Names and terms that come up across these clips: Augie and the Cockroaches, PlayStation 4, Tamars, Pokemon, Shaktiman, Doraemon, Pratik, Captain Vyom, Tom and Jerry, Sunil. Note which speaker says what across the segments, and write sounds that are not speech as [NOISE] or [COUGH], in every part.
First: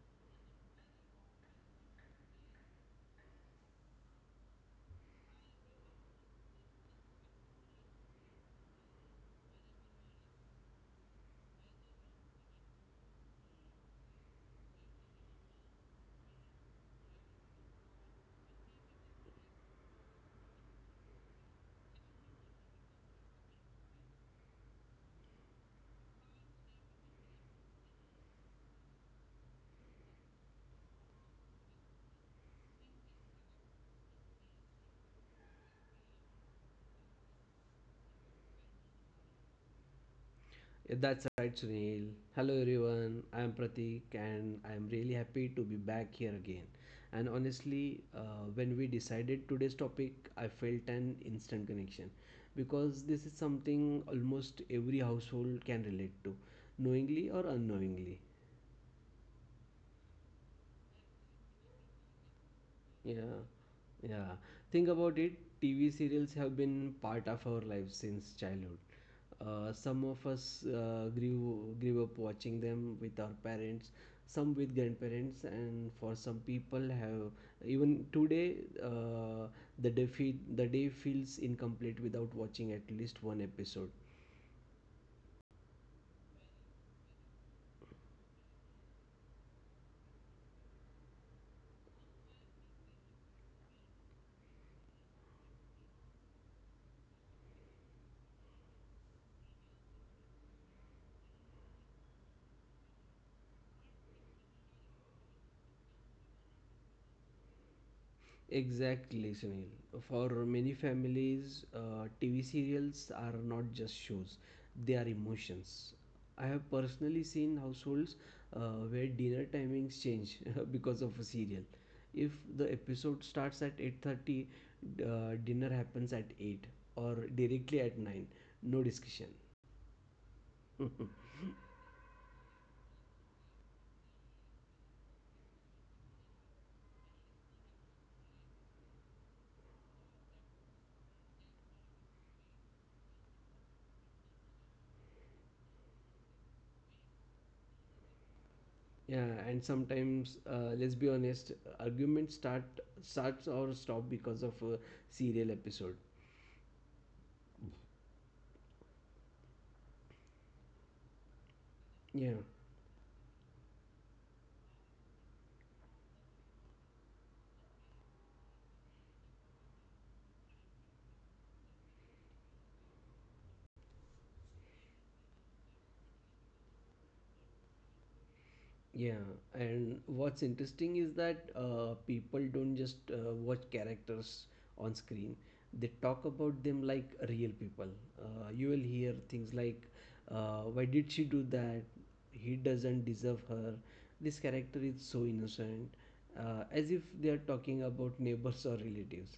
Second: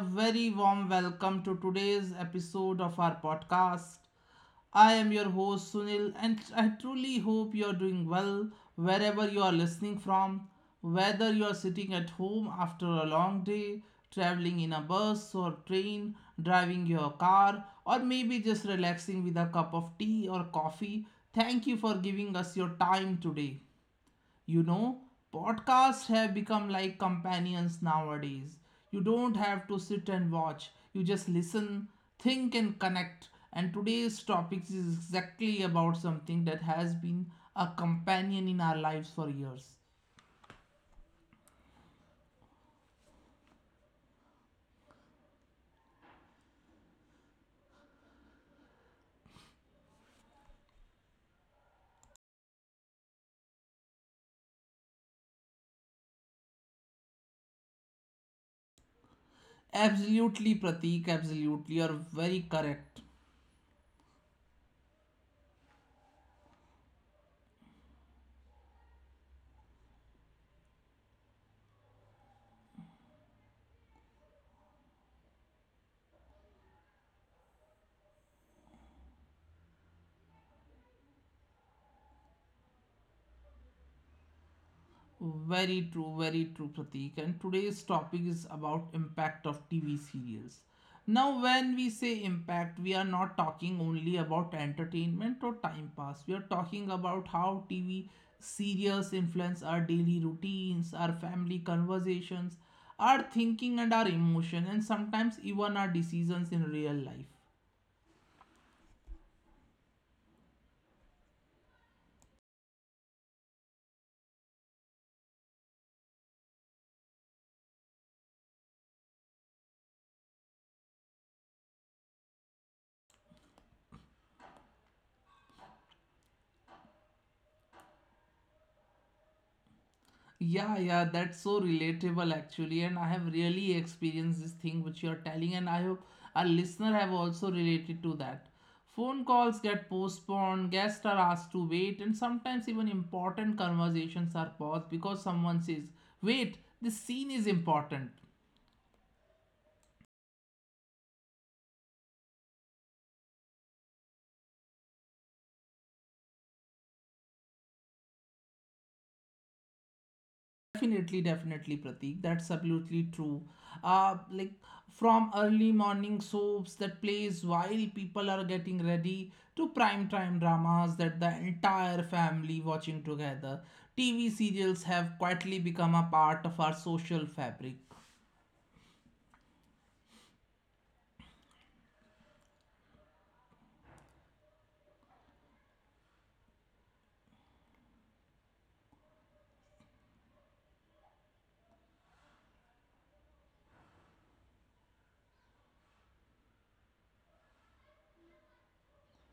Speaker 1: very warm welcome to today's episode of our podcast. I am your host Sunil, and I truly hope you are doing well wherever you are listening from. Whether you are sitting at home after a long day, traveling in a bus or train, driving your car, or maybe just relaxing with a cup of tea or coffee, thank you for giving us your time today you know Podcasts have become like companions nowadays. You don't have to sit and watch, you just listen, think and connect. And today's topics is exactly about something that has been a companion in our lives for years.
Speaker 2: Yeah, that's right, Sunil. Hello, everyone. I'm Pratik, and I'm really happy to be back here again. And honestly, when we decided today's topic, I felt an instant connection because this is something almost every household can relate to, knowingly or unknowingly.
Speaker 1: Absolutely, Pratik, absolutely, you're very
Speaker 2: Yeah,
Speaker 1: correct.
Speaker 2: yeah. Think about it. TV serials have been part of our lives since childhood. Some of us grew up watching them with our parents, some with grandparents, and for some people have even today, uh, the day feels incomplete without watching at least one episode.
Speaker 1: Very true, Pratik. And today's topic is about impact of TV serials. Now, when we say impact, we are not talking only about entertainment or time pass. We are talking about how TV serials influence our daily routines, our family conversations, our thinking and our emotion, and sometimes even our decisions in real life.
Speaker 2: Exactly, Sunil. For many families, TV serials are not just shows, they are emotions. I have personally seen households, where dinner timings change [LAUGHS] because of a serial. If the episode starts at 8:30, dinner happens at 8 or directly at 9. No discussion.
Speaker 1: Yeah, yeah,
Speaker 2: [LAUGHS]
Speaker 1: that's so relatable actually, and I have really experienced this thing which you are telling, and I hope our listener have also related to that. Phone calls get postponed, guests are asked to wait, and sometimes even important conversations are paused because someone says, "Wait, this scene is important."
Speaker 2: Yeah, and sometimes, let's be honest, arguments start starts or stop because of a serial episode.
Speaker 1: Definitely, definitely,
Speaker 2: Yeah.
Speaker 1: Pratik. That's absolutely true. Like from early morning soaps that plays while people are getting ready to prime time dramas that the entire family watching together. TV serials have quietly become a part of our social fabric.
Speaker 2: Yeah, and what's interesting is that people don't just watch characters on screen. They talk about them like real people. You will hear things like, "Why did she do that? He doesn't deserve her. This character is so innocent," as if they are talking about neighbors or relatives.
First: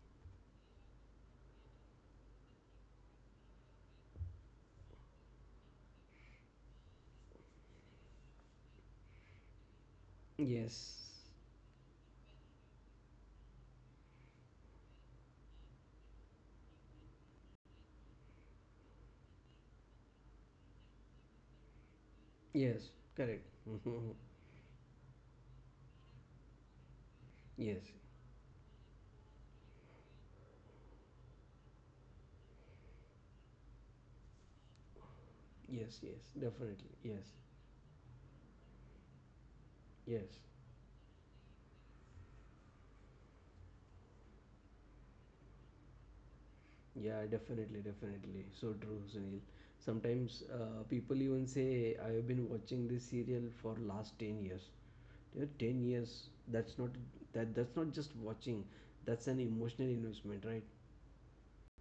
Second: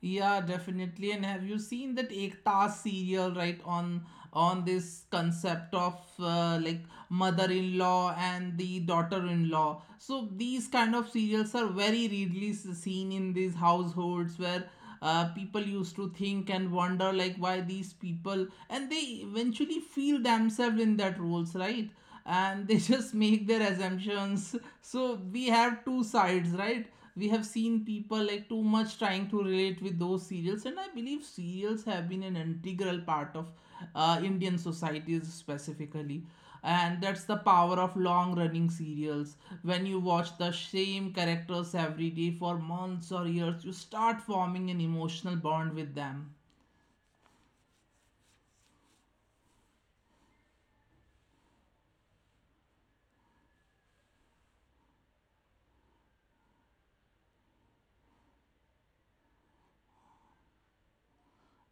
Speaker 1: Yeah, definitely. And have you seen that Ekta serial, right, on this concept of like mother-in-law and the daughter-in-law? So these kind of
Speaker 2: Yes,
Speaker 1: serials are very readily seen in these households where people used to think and wonder like why these people and they eventually feel themselves in that roles, right? And they [LAUGHS]
Speaker 2: yes,
Speaker 1: just
Speaker 2: correct.
Speaker 1: make their
Speaker 2: [LAUGHS]
Speaker 1: assumptions. So we have two sides, right? We have seen
Speaker 2: Yes,
Speaker 1: people like too much trying to relate with those serials, and I believe serials have been an integral part of Indian societies
Speaker 2: yes, yes,
Speaker 1: specifically,
Speaker 2: definitely.
Speaker 1: and that's
Speaker 2: Yes,
Speaker 1: the power of long running serials. When you watch
Speaker 2: yes.
Speaker 1: the same characters every day for months or years, you start forming an emotional bond with them.
Speaker 2: Yeah, definitely, definitely. So true, Sunil. Sometimes people even say, I have been watching this serial for last 10 years. Yeah, 10 years, that's not that's not just watching. That's an emotional investment, right?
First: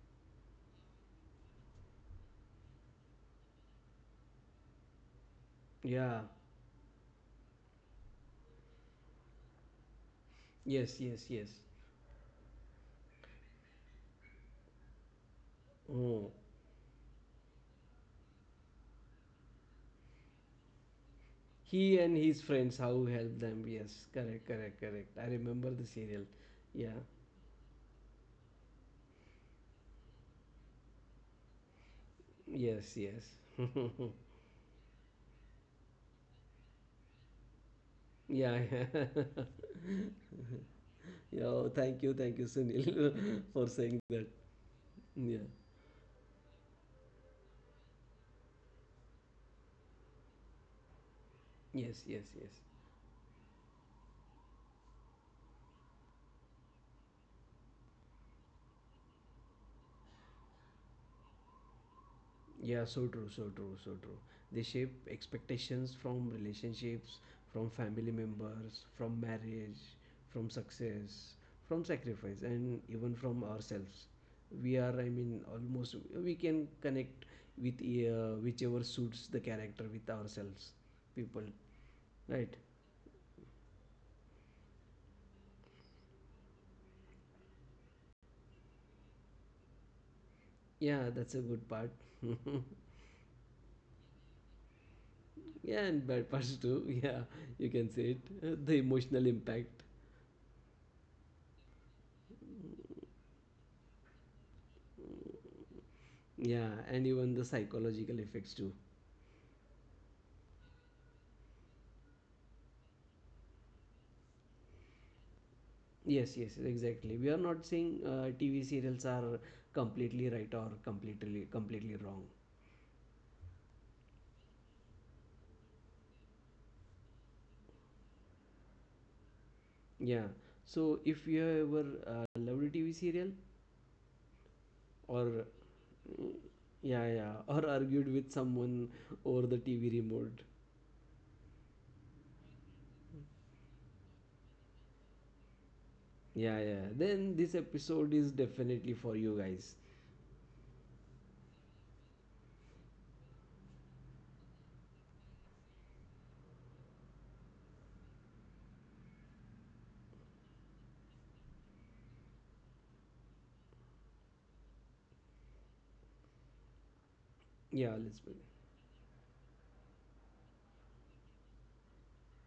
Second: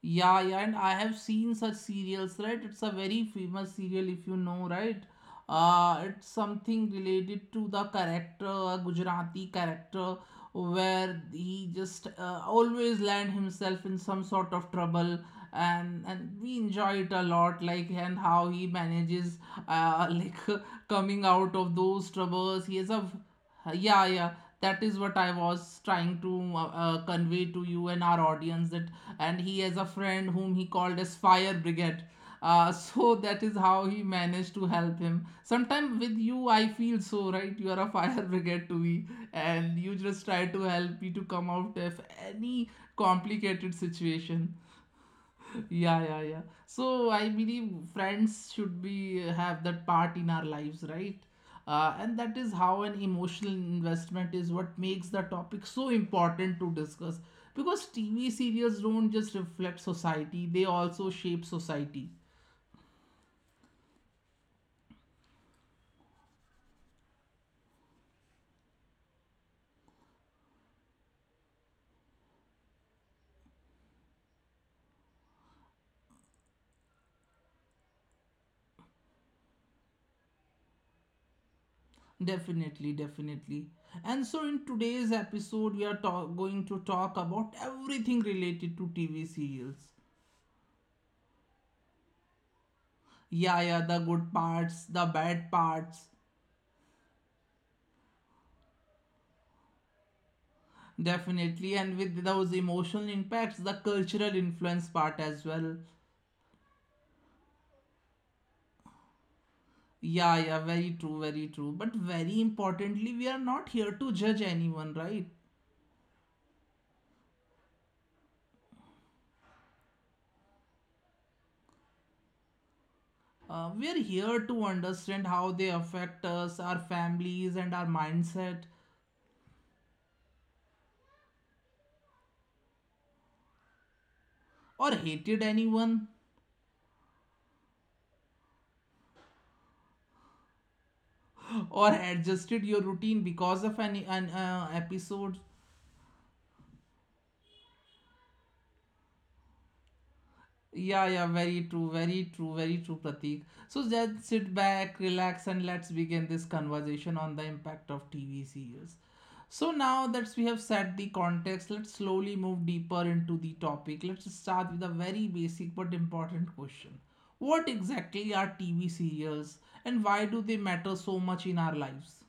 Speaker 1: Yeah, yeah, and I have seen such serials, right? It's a very famous serial, if you know, right?
Speaker 2: Yeah.
Speaker 1: It's something related to the character, a Gujarati character,
Speaker 2: Yes,
Speaker 1: where
Speaker 2: yes, yes.
Speaker 1: he just always land himself in some sort of trouble, and
Speaker 2: Oh.
Speaker 1: and we enjoy it a lot, like and how he manages, [LAUGHS] like coming out of
Speaker 2: He and
Speaker 1: those
Speaker 2: his
Speaker 1: troubles.
Speaker 2: friends,
Speaker 1: He has
Speaker 2: how
Speaker 1: a,
Speaker 2: help them. Yes,
Speaker 1: yeah, yeah.
Speaker 2: correct, correct,
Speaker 1: That is
Speaker 2: correct.
Speaker 1: what
Speaker 2: I
Speaker 1: I
Speaker 2: remember the
Speaker 1: was trying
Speaker 2: serial.
Speaker 1: to
Speaker 2: Yeah.
Speaker 1: convey to you and our audience that and he has a friend whom he called as Fire Brigade. [LAUGHS]
Speaker 2: Yes,
Speaker 1: So
Speaker 2: yes.
Speaker 1: that is
Speaker 2: [LAUGHS]
Speaker 1: how he managed to help him. Sometimes with you, I feel so right. You are a [LAUGHS] fire
Speaker 2: Yeah.
Speaker 1: brigade
Speaker 2: [LAUGHS]
Speaker 1: to me,
Speaker 2: yeah.
Speaker 1: and you just try to help me to
Speaker 2: Yeah,
Speaker 1: come
Speaker 2: oh,
Speaker 1: out of
Speaker 2: thank you,
Speaker 1: any
Speaker 2: Sunil, [LAUGHS] for
Speaker 1: complicated
Speaker 2: saying that.
Speaker 1: situation.
Speaker 2: Yeah.
Speaker 1: Yeah, yeah, yeah. So I believe friends should be have that part in our lives, right?
Speaker 2: Yes, yes,
Speaker 1: And that
Speaker 2: yes.
Speaker 1: is how an emotional investment is what makes the topic so important to discuss. Because TV serials don't just reflect society, they also shape society.
Speaker 2: Yeah, so true, so true, so true. They shape expectations from relationships, from family members, from marriage, from success, from sacrifice, and even from ourselves. We are, I mean, almost we can connect with, whichever suits the character with ourselves, people, right?
Speaker 1: Definitely, definitely. And so in today's episode, we are going to talk about everything related to TV serials.
Speaker 2: Yeah, that's a good part. [LAUGHS]
Speaker 1: Yeah, yeah, the good parts, the bad
Speaker 2: Yeah, and
Speaker 1: parts.
Speaker 2: bad parts too. [LAUGHS] yeah, you can say it. The emotional impact.
Speaker 1: Definitely, and with those emotional impacts, the cultural influence part as well.
Speaker 2: Yeah, and even the psychological effects too.
Speaker 1: Yeah, yeah, very true, very true. But very importantly, we are not here to judge anyone, right?
Speaker 2: Yes, yes, exactly. We are not saying TV serials are completely right or completely wrong.
Speaker 1: We are here to understand how they affect us, our families, and our mindset,
Speaker 2: Yeah. So if you ever loved a TV serial
Speaker 1: or
Speaker 2: or
Speaker 1: hated
Speaker 2: mm,
Speaker 1: anyone,
Speaker 2: yeah, yeah, [LAUGHS] or argued with someone over the TV remote.
Speaker 1: [LAUGHS] or adjusted your routine because of any an episode.
Speaker 2: Yeah, yeah. Then this episode is definitely for you guys.
Speaker 1: Yeah, yeah, very true, very true, very true, Pratik. So just sit back, relax, and let's begin this conversation on the impact of TV series. So now that we have set the context, let's slowly move deeper into the topic. Let's start with a very basic but important question. What
Speaker 2: Yeah, let's begin.
Speaker 1: exactly are TV serials and why do they matter so much in our lives?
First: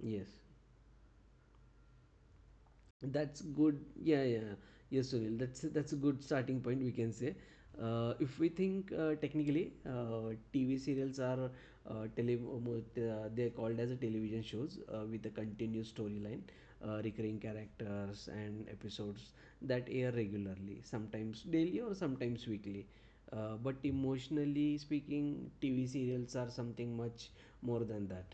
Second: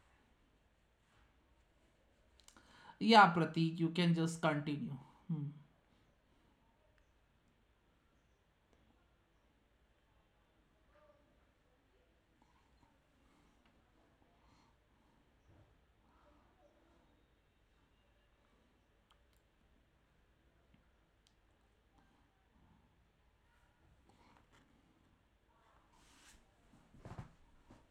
Speaker 2: Yes.
Speaker 1: Yeah,
Speaker 2: That's
Speaker 1: Pratik,
Speaker 2: good.
Speaker 1: you can
Speaker 2: Yeah,
Speaker 1: just
Speaker 2: yeah.
Speaker 1: continue.
Speaker 2: Yes, Sunil.
Speaker 1: Hmm.
Speaker 2: That's a good starting point we can say. If we think technically, TV serials are, they're called as a television shows with a continuous storyline, recurring characters and episodes that air regularly, sometimes daily or sometimes weekly. But emotionally speaking, TV serials are something much more than that.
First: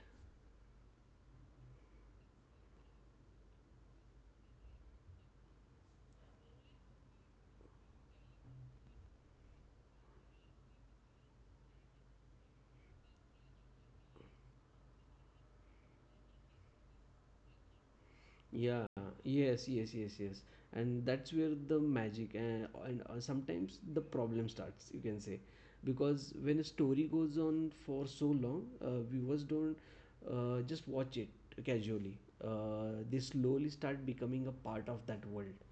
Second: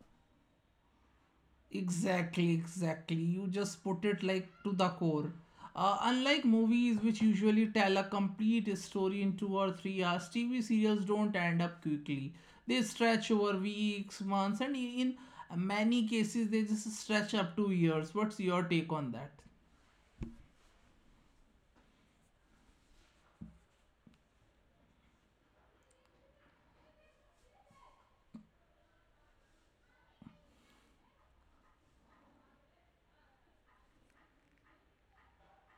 Speaker 1: Exactly, exactly. You just put it like to the core. Unlike movies, which usually tell a complete story in 2 or 3 hours, TV serials don't end up quickly. They stretch over weeks, months, and in many cases, they just stretch up to years. What's your
Speaker 2: Yeah,
Speaker 1: take on that?
Speaker 2: yes, yes, yes, yes. And that's where the magic and, sometimes the problem starts, you can say, because when a story goes on for so long, viewers don't just watch it casually. They slowly start becoming a part of that world.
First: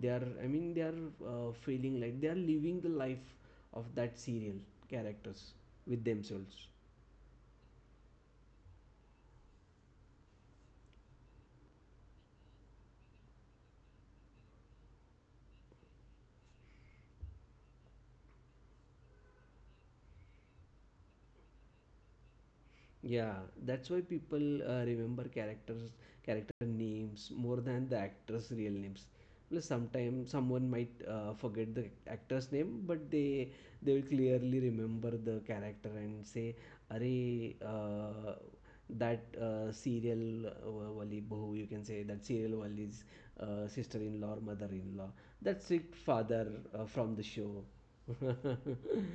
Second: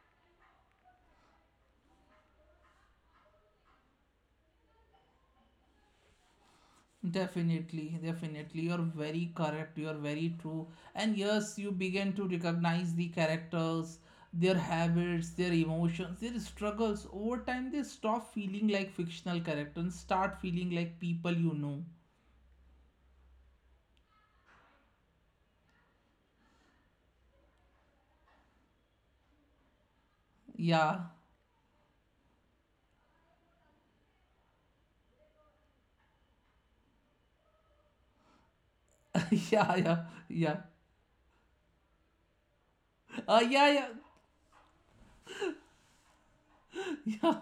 Speaker 2: They are feeling like they are living the life of that serial characters with themselves.
Speaker 1: Definitely, definitely. You're very correct. You're very true. And yes, you begin to recognize the characters, their habits, their emotions, their struggles. Over time, they stop feeling like fictional characters and start feeling like people you know.
Speaker 2: Yeah, that's why people remember characters, character names more than the actors' real names. Plus, sometimes someone might forget the
Speaker 1: Yeah,
Speaker 2: actor's name, but they will clearly remember the character and say, "Arey, that serial wali bahu,"
Speaker 1: [LAUGHS]
Speaker 2: you
Speaker 1: yeah,
Speaker 2: can say
Speaker 1: yeah,
Speaker 2: that
Speaker 1: yeah.
Speaker 2: serial wali's sister-in-law or mother-in-law. That's
Speaker 1: Yeah,
Speaker 2: it, father from the show. [LAUGHS]
Speaker 1: yeah, [LAUGHS]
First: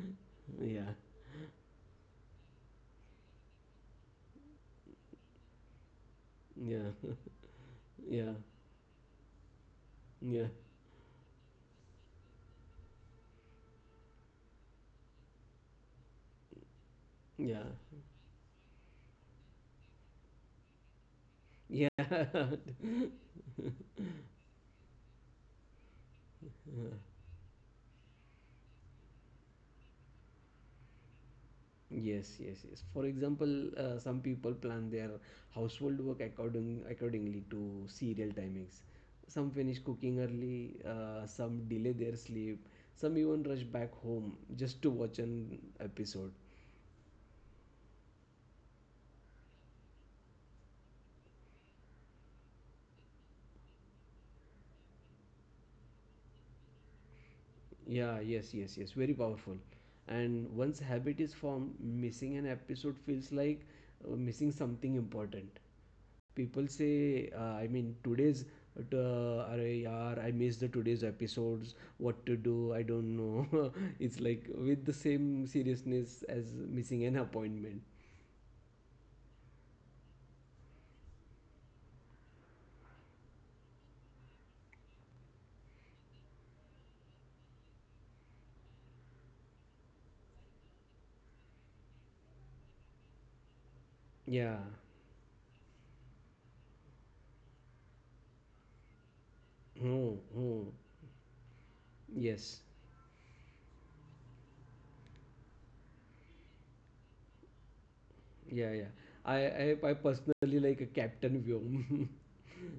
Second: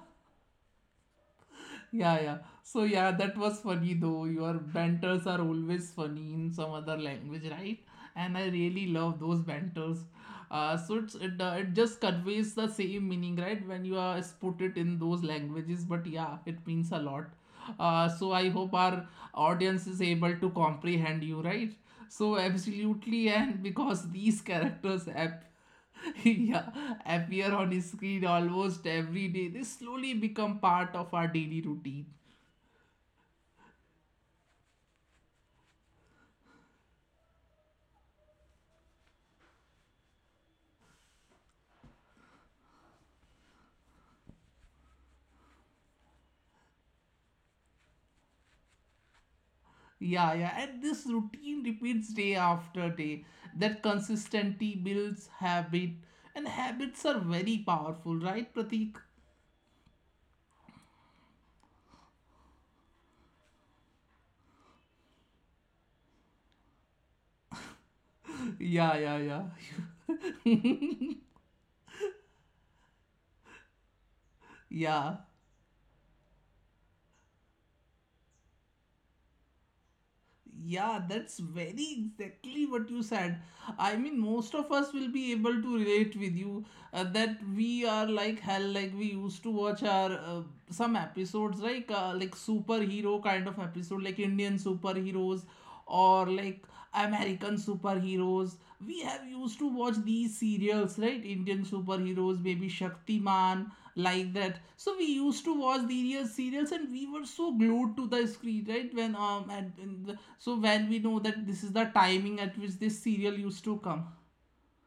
Speaker 2: Yeah,
Speaker 1: yeah, yeah. So yeah, that was funny though. Your banters are always funny in some other
Speaker 2: yeah,
Speaker 1: language, right? And
Speaker 2: [LAUGHS]
Speaker 1: I
Speaker 2: yeah,
Speaker 1: really love those banters. Uh,
Speaker 2: yeah.
Speaker 1: so it's, it uh, it just conveys the same meaning, right? When you are put it in those languages, but yeah, it means a lot.
Speaker 2: Yeah,
Speaker 1: So I hope our audience is able to comprehend you, right? So
Speaker 2: yeah, [LAUGHS]
Speaker 1: absolutely, and because these characters have [LAUGHS] yeah, appear on his screen almost every day. They slowly become part of our daily routine.
Speaker 2: yes, yes, yes. For example, some people plan their household work accordingly to serial timings. Some finish cooking early, some delay their sleep, some even rush back home just to watch an episode.
Speaker 1: Yeah, yeah, and this routine repeats day after day. That consistency builds habit, and habits are very powerful, right, Pratik?
Speaker 2: Yeah, yes, yes, yes, very powerful. And once habit is formed, missing an episode feels like missing something important. People say,
Speaker 1: [LAUGHS] Yeah, yeah, yeah,
Speaker 2: are, yaar, I missed the today's episodes. What to do? I don't
Speaker 1: [LAUGHS]
Speaker 2: know.
Speaker 1: yeah.
Speaker 2: [LAUGHS] it's like with the same seriousness as missing an appointment.
Speaker 1: Yeah, that's very exactly what you said. I mean, most of us will be able to relate with you that we are like hell. Like we used to watch our some episodes like superhero kind of episode, like Indian superheroes or
Speaker 2: Yeah.
Speaker 1: like American superheroes, we have used to watch these serials, right? Indian
Speaker 2: Oh,
Speaker 1: superheroes, maybe
Speaker 2: oh.
Speaker 1: Shaktiman, like that.
Speaker 2: Yes.
Speaker 1: So we used to watch these serials, and we were so glued to the screen, right? When so
Speaker 2: Yeah,
Speaker 1: when we
Speaker 2: yeah.
Speaker 1: know
Speaker 2: I,
Speaker 1: that this is
Speaker 2: I,
Speaker 1: the
Speaker 2: I
Speaker 1: timing at
Speaker 2: personally
Speaker 1: which
Speaker 2: like a
Speaker 1: this serial
Speaker 2: Captain
Speaker 1: used to come.
Speaker 2: Vyom. [LAUGHS]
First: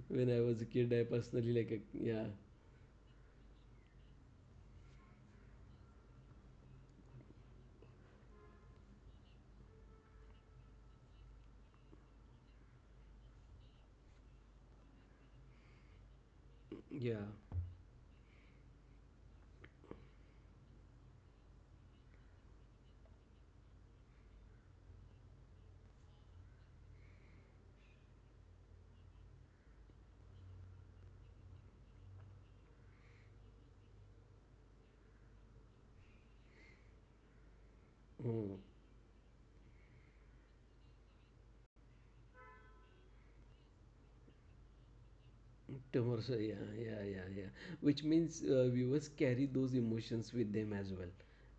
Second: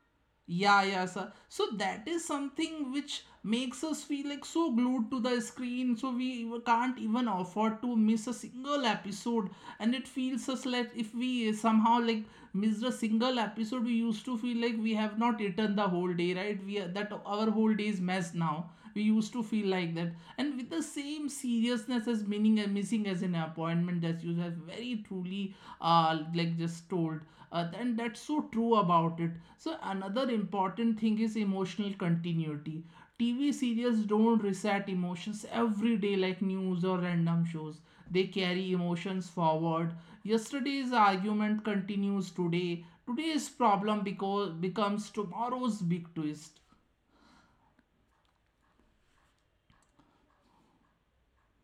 Speaker 2: when I was a
Speaker 1: Yeah,
Speaker 2: kid, I
Speaker 1: yeah, sir.
Speaker 2: personally
Speaker 1: So
Speaker 2: like a
Speaker 1: that is
Speaker 2: yeah.
Speaker 1: something which makes us feel like so glued to the screen, so we can't even afford to miss a single episode. And it feels us like if we somehow like missed a single episode, we used to feel like we have not eaten the whole day, right? We are, that
Speaker 2: Yeah.
Speaker 1: our whole day is messed now we used to feel like that, and with the same seriousness as meaning and missing as an appointment as you have very truly like just told. And that's so true about it. So another important thing is emotional continuity. TV series don't reset emotions every day like news or random shows, they carry
Speaker 2: Oh,
Speaker 1: emotions forward. Yesterday's argument continues today, today's problem because becomes tomorrow's big
Speaker 2: Tamars,
Speaker 1: twist.
Speaker 2: yeah, yeah, yeah, yeah. Which means viewers carry those emotions with them as well.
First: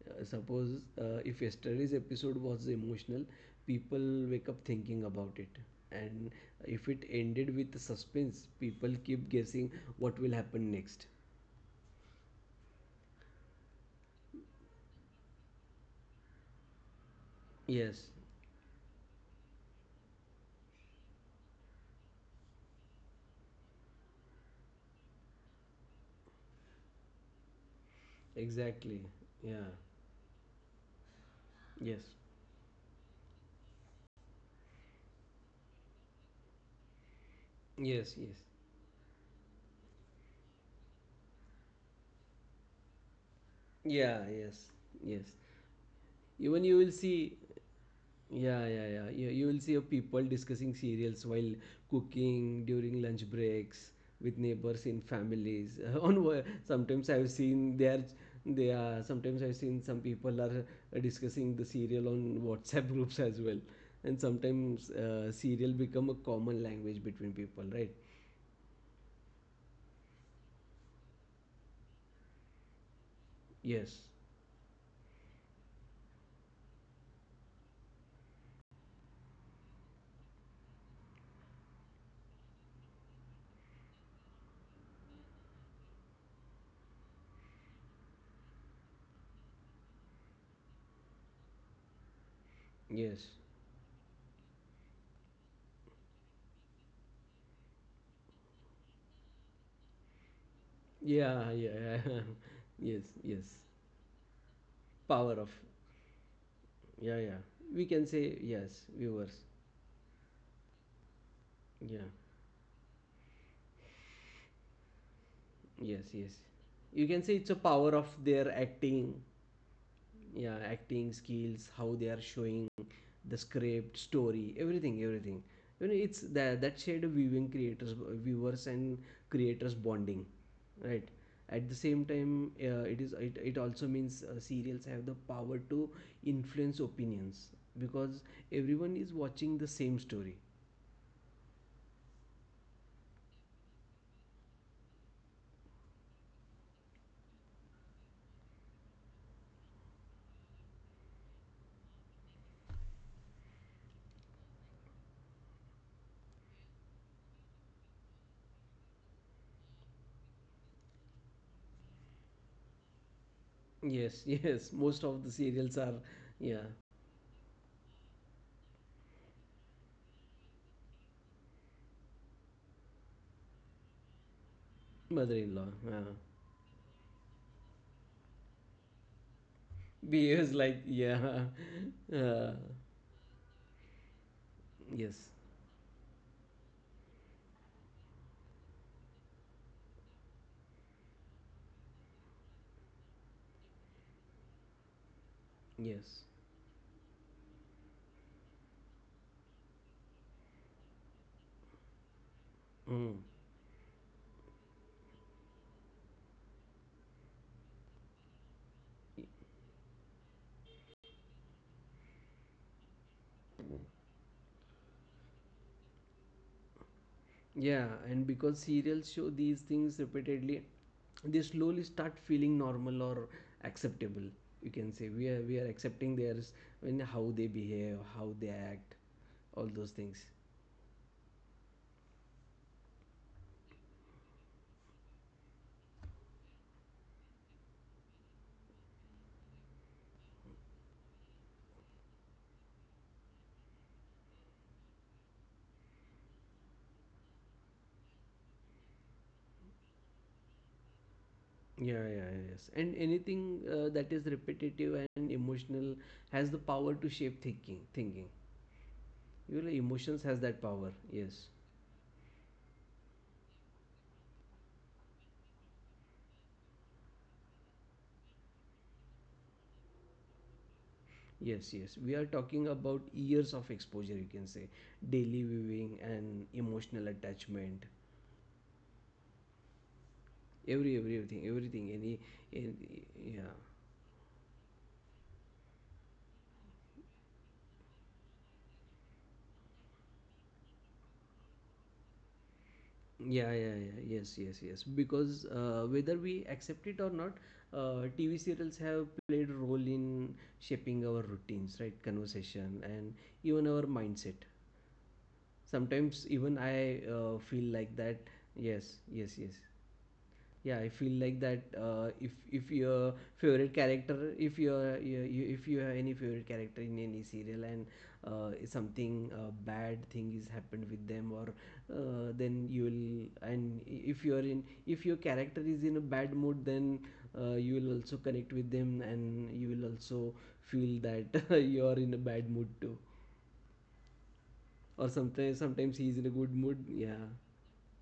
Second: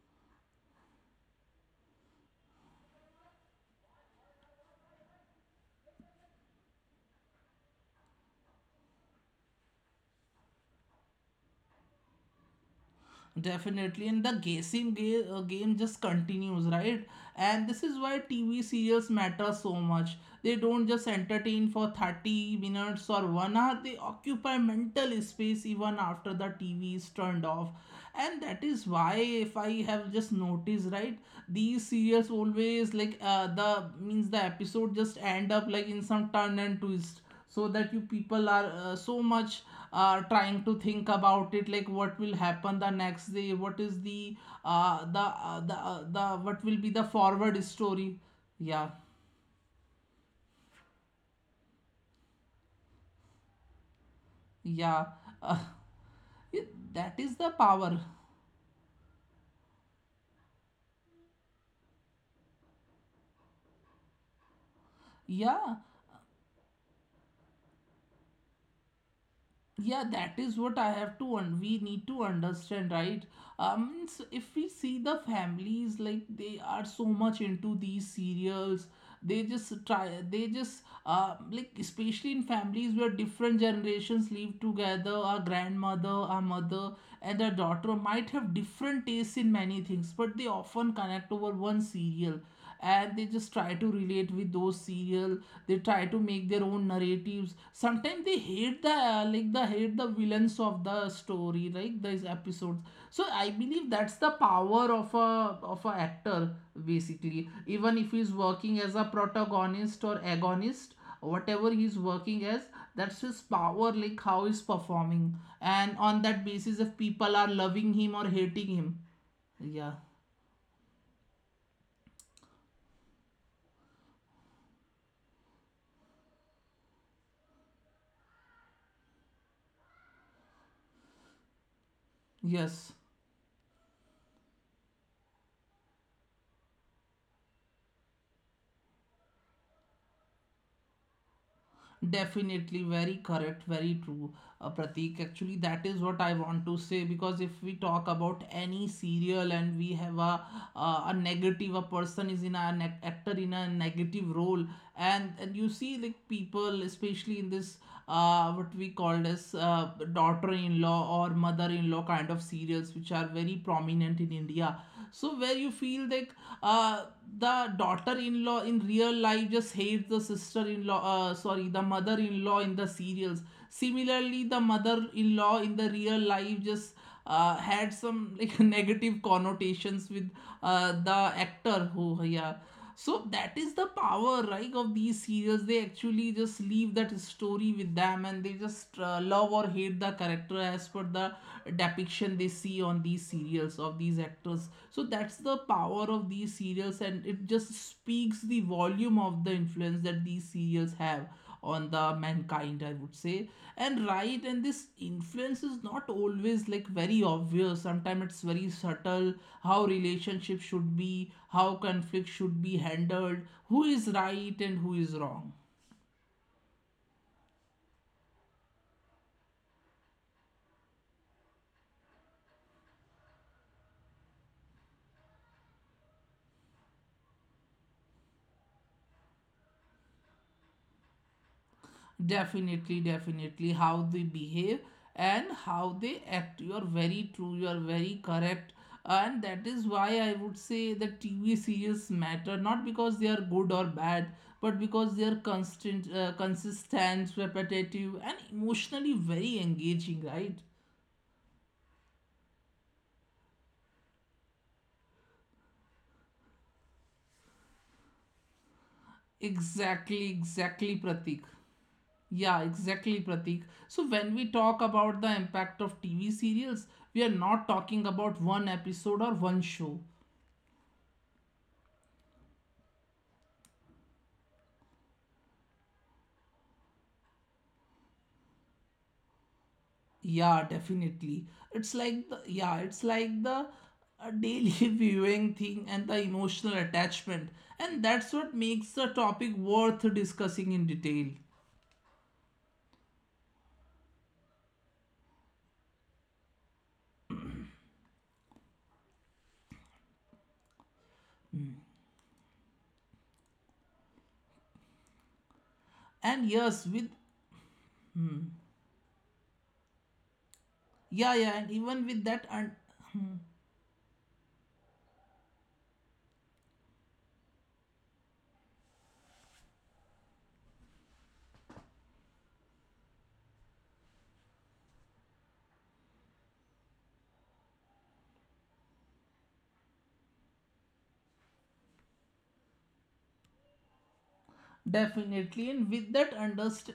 Speaker 2: Suppose if yesterday's episode was emotional, people wake up thinking about it. And if it ended with suspense, people keep guessing what will happen next.
Speaker 1: Definitely, and the guessing game, game just continues, right? And this
Speaker 2: Yes,
Speaker 1: is why TV serials matter so much. They don't just entertain for 30 minutes or one hour, they occupy mental space even after the TV is turned off. And that is
Speaker 2: exactly.
Speaker 1: why, if
Speaker 2: Yeah.
Speaker 1: I have just noticed, right, these
Speaker 2: Yes.
Speaker 1: serials always like the episode just end up like in some turn and twist, so that you
Speaker 2: Yes, yes.
Speaker 1: people are so much trying to think about it like what will happen the next day, what is
Speaker 2: Yeah,
Speaker 1: the
Speaker 2: yes, yes. Even
Speaker 1: what
Speaker 2: you
Speaker 1: will be
Speaker 2: will
Speaker 1: the
Speaker 2: see,
Speaker 1: forward story.
Speaker 2: yeah, yeah,
Speaker 1: Yeah,
Speaker 2: yeah, you will see a people discussing serials while cooking during lunch breaks with neighbors in
Speaker 1: yeah, uh,
Speaker 2: families [LAUGHS] on wo-,
Speaker 1: [LAUGHS]
Speaker 2: sometimes
Speaker 1: that
Speaker 2: I've
Speaker 1: is the
Speaker 2: seen
Speaker 1: power.
Speaker 2: they are sometimes I've seen some people are discussing the serial on WhatsApp [LAUGHS] groups as well. And sometimes
Speaker 1: Yeah,
Speaker 2: serial become a common language between people, right?
Speaker 1: yeah, that is what I have to and we need to understand, right? Um, means
Speaker 2: Yes,
Speaker 1: if we see the families like they are so much into these serials, they just try, they just like especially in families where different generations live together, our grandmother, our mother and our daughter might have different tastes in many things, but they often connect over one serial, and they
Speaker 2: yes,
Speaker 1: just try to relate with those serial. They try to make their own narratives. Sometimes they hate the hate the villains of the story,
Speaker 2: yeah,
Speaker 1: like
Speaker 2: yeah.
Speaker 1: these episodes.
Speaker 2: [LAUGHS] yes,
Speaker 1: So I
Speaker 2: yes.
Speaker 1: believe that's the power of a
Speaker 2: Power of.
Speaker 1: of a actor
Speaker 2: Yeah,
Speaker 1: basically.
Speaker 2: yeah.
Speaker 1: Even
Speaker 2: We
Speaker 1: if
Speaker 2: can
Speaker 1: he's
Speaker 2: say
Speaker 1: working as
Speaker 2: yes,
Speaker 1: a
Speaker 2: viewers.
Speaker 1: protagonist or agonist, whatever he's
Speaker 2: Yeah,
Speaker 1: working as, that's his power, like how he's performing, and
Speaker 2: yes,
Speaker 1: on that
Speaker 2: yes.
Speaker 1: basis if
Speaker 2: You can
Speaker 1: people
Speaker 2: say
Speaker 1: are
Speaker 2: it's a
Speaker 1: loving
Speaker 2: power
Speaker 1: him
Speaker 2: of
Speaker 1: or
Speaker 2: their
Speaker 1: hating him.
Speaker 2: acting,
Speaker 1: Yeah,
Speaker 2: yeah, acting skills, how they are showing the script, story, everything, everything. You know, it's that shade of viewing creators, viewers and creators bonding, right? At the same time,
Speaker 1: yes.
Speaker 2: it also means serials have the power to influence opinions because everyone is watching the same story.
Speaker 1: Definitely very correct, very true, Pratik. Actually, that is what I want to say, because if we talk about any serial and we have a a person is in a an actor in a negative role, and you see like people, especially in this what we call as daughter-in-law or mother-in-law kind of serials, which are
Speaker 2: Yes, [LAUGHS]
Speaker 1: very
Speaker 2: yes.
Speaker 1: prominent in
Speaker 2: Most of the
Speaker 1: India.
Speaker 2: serials are,
Speaker 1: So where you
Speaker 2: yeah,
Speaker 1: feel like uh, the daughter-in-law in real life just hates the sister-in-law sorry the mother-in-law in the serials, similarly the
Speaker 2: mother-in-law. Yeah.
Speaker 1: mother-in-law in the real life just had some like [LAUGHS] negative
Speaker 2: Behaves like,
Speaker 1: connotations with
Speaker 2: yeah,
Speaker 1: the
Speaker 2: [LAUGHS] uh,
Speaker 1: actor who yeah so that is the
Speaker 2: yes,
Speaker 1: power, right, of these serials. They actually just leave that story with them and they just love or hate the character as per the depiction they see on these serials of these actors. So
Speaker 2: yes.
Speaker 1: that's the power of these serials, and it just speaks the volume of the influence that these serials have on the
Speaker 2: Mm.
Speaker 1: mankind, I would say. And this influence is not always like very obvious, sometimes it's very subtle. How relationships should be, how conflict should be handled, who is right and who is wrong.
Speaker 2: Yeah, and because serials show these things repeatedly, they slowly start feeling normal or acceptable. You can say we are accepting theirs, when how they behave, how they act, all those things.
Speaker 1: Definitely, definitely. How they behave and how they act. You are very true, you are very correct. And that is why I would say the TV series matter not because they are good or bad, but because they are constant, consistent, repetitive, and emotionally very engaging, right?
Speaker 2: Yeah, yeah, yeah, yes. And anything that is repetitive and emotional has the power to shape thinking. Thinking. Your emotions has that
Speaker 1: Exactly,
Speaker 2: power. Yes,
Speaker 1: exactly, Pratik. Yeah, exactly, Pratik. So when we talk about the impact of TV serials, we are not talking about one episode or one show.
Speaker 2: yes, yes. We are talking about years of exposure. You can say daily viewing and emotional attachment. Every everything
Speaker 1: Yeah,
Speaker 2: everything
Speaker 1: definitely.
Speaker 2: any
Speaker 1: It's like
Speaker 2: yeah.
Speaker 1: the yeah, it's like the uh, daily [LAUGHS] viewing thing and the emotional attachment, and that's what makes the topic worth discussing in detail.
Speaker 2: Yeah, yeah, yeah. Yes, yes, yes. Because whether we accept it or not, TV serials have played a role in shaping our routines, right? Conversation and even our mindset. Sometimes even I feel
Speaker 1: And
Speaker 2: like
Speaker 1: yes,
Speaker 2: that.
Speaker 1: with
Speaker 2: Yes, yes, yes. Yeah, I feel like that
Speaker 1: yeah,
Speaker 2: if
Speaker 1: yeah, and
Speaker 2: your
Speaker 1: even with
Speaker 2: favorite
Speaker 1: that, un-
Speaker 2: character, if you if you have any favorite character in any serial and something bad thing is happened with them, or then you will and if you're in if your character is in a bad mood, then you will also connect with them and you will also feel that [LAUGHS] you're in a bad mood too. Or sometimes he's in a good
Speaker 1: definitely,
Speaker 2: mood.
Speaker 1: and with
Speaker 2: Yeah,
Speaker 1: that underst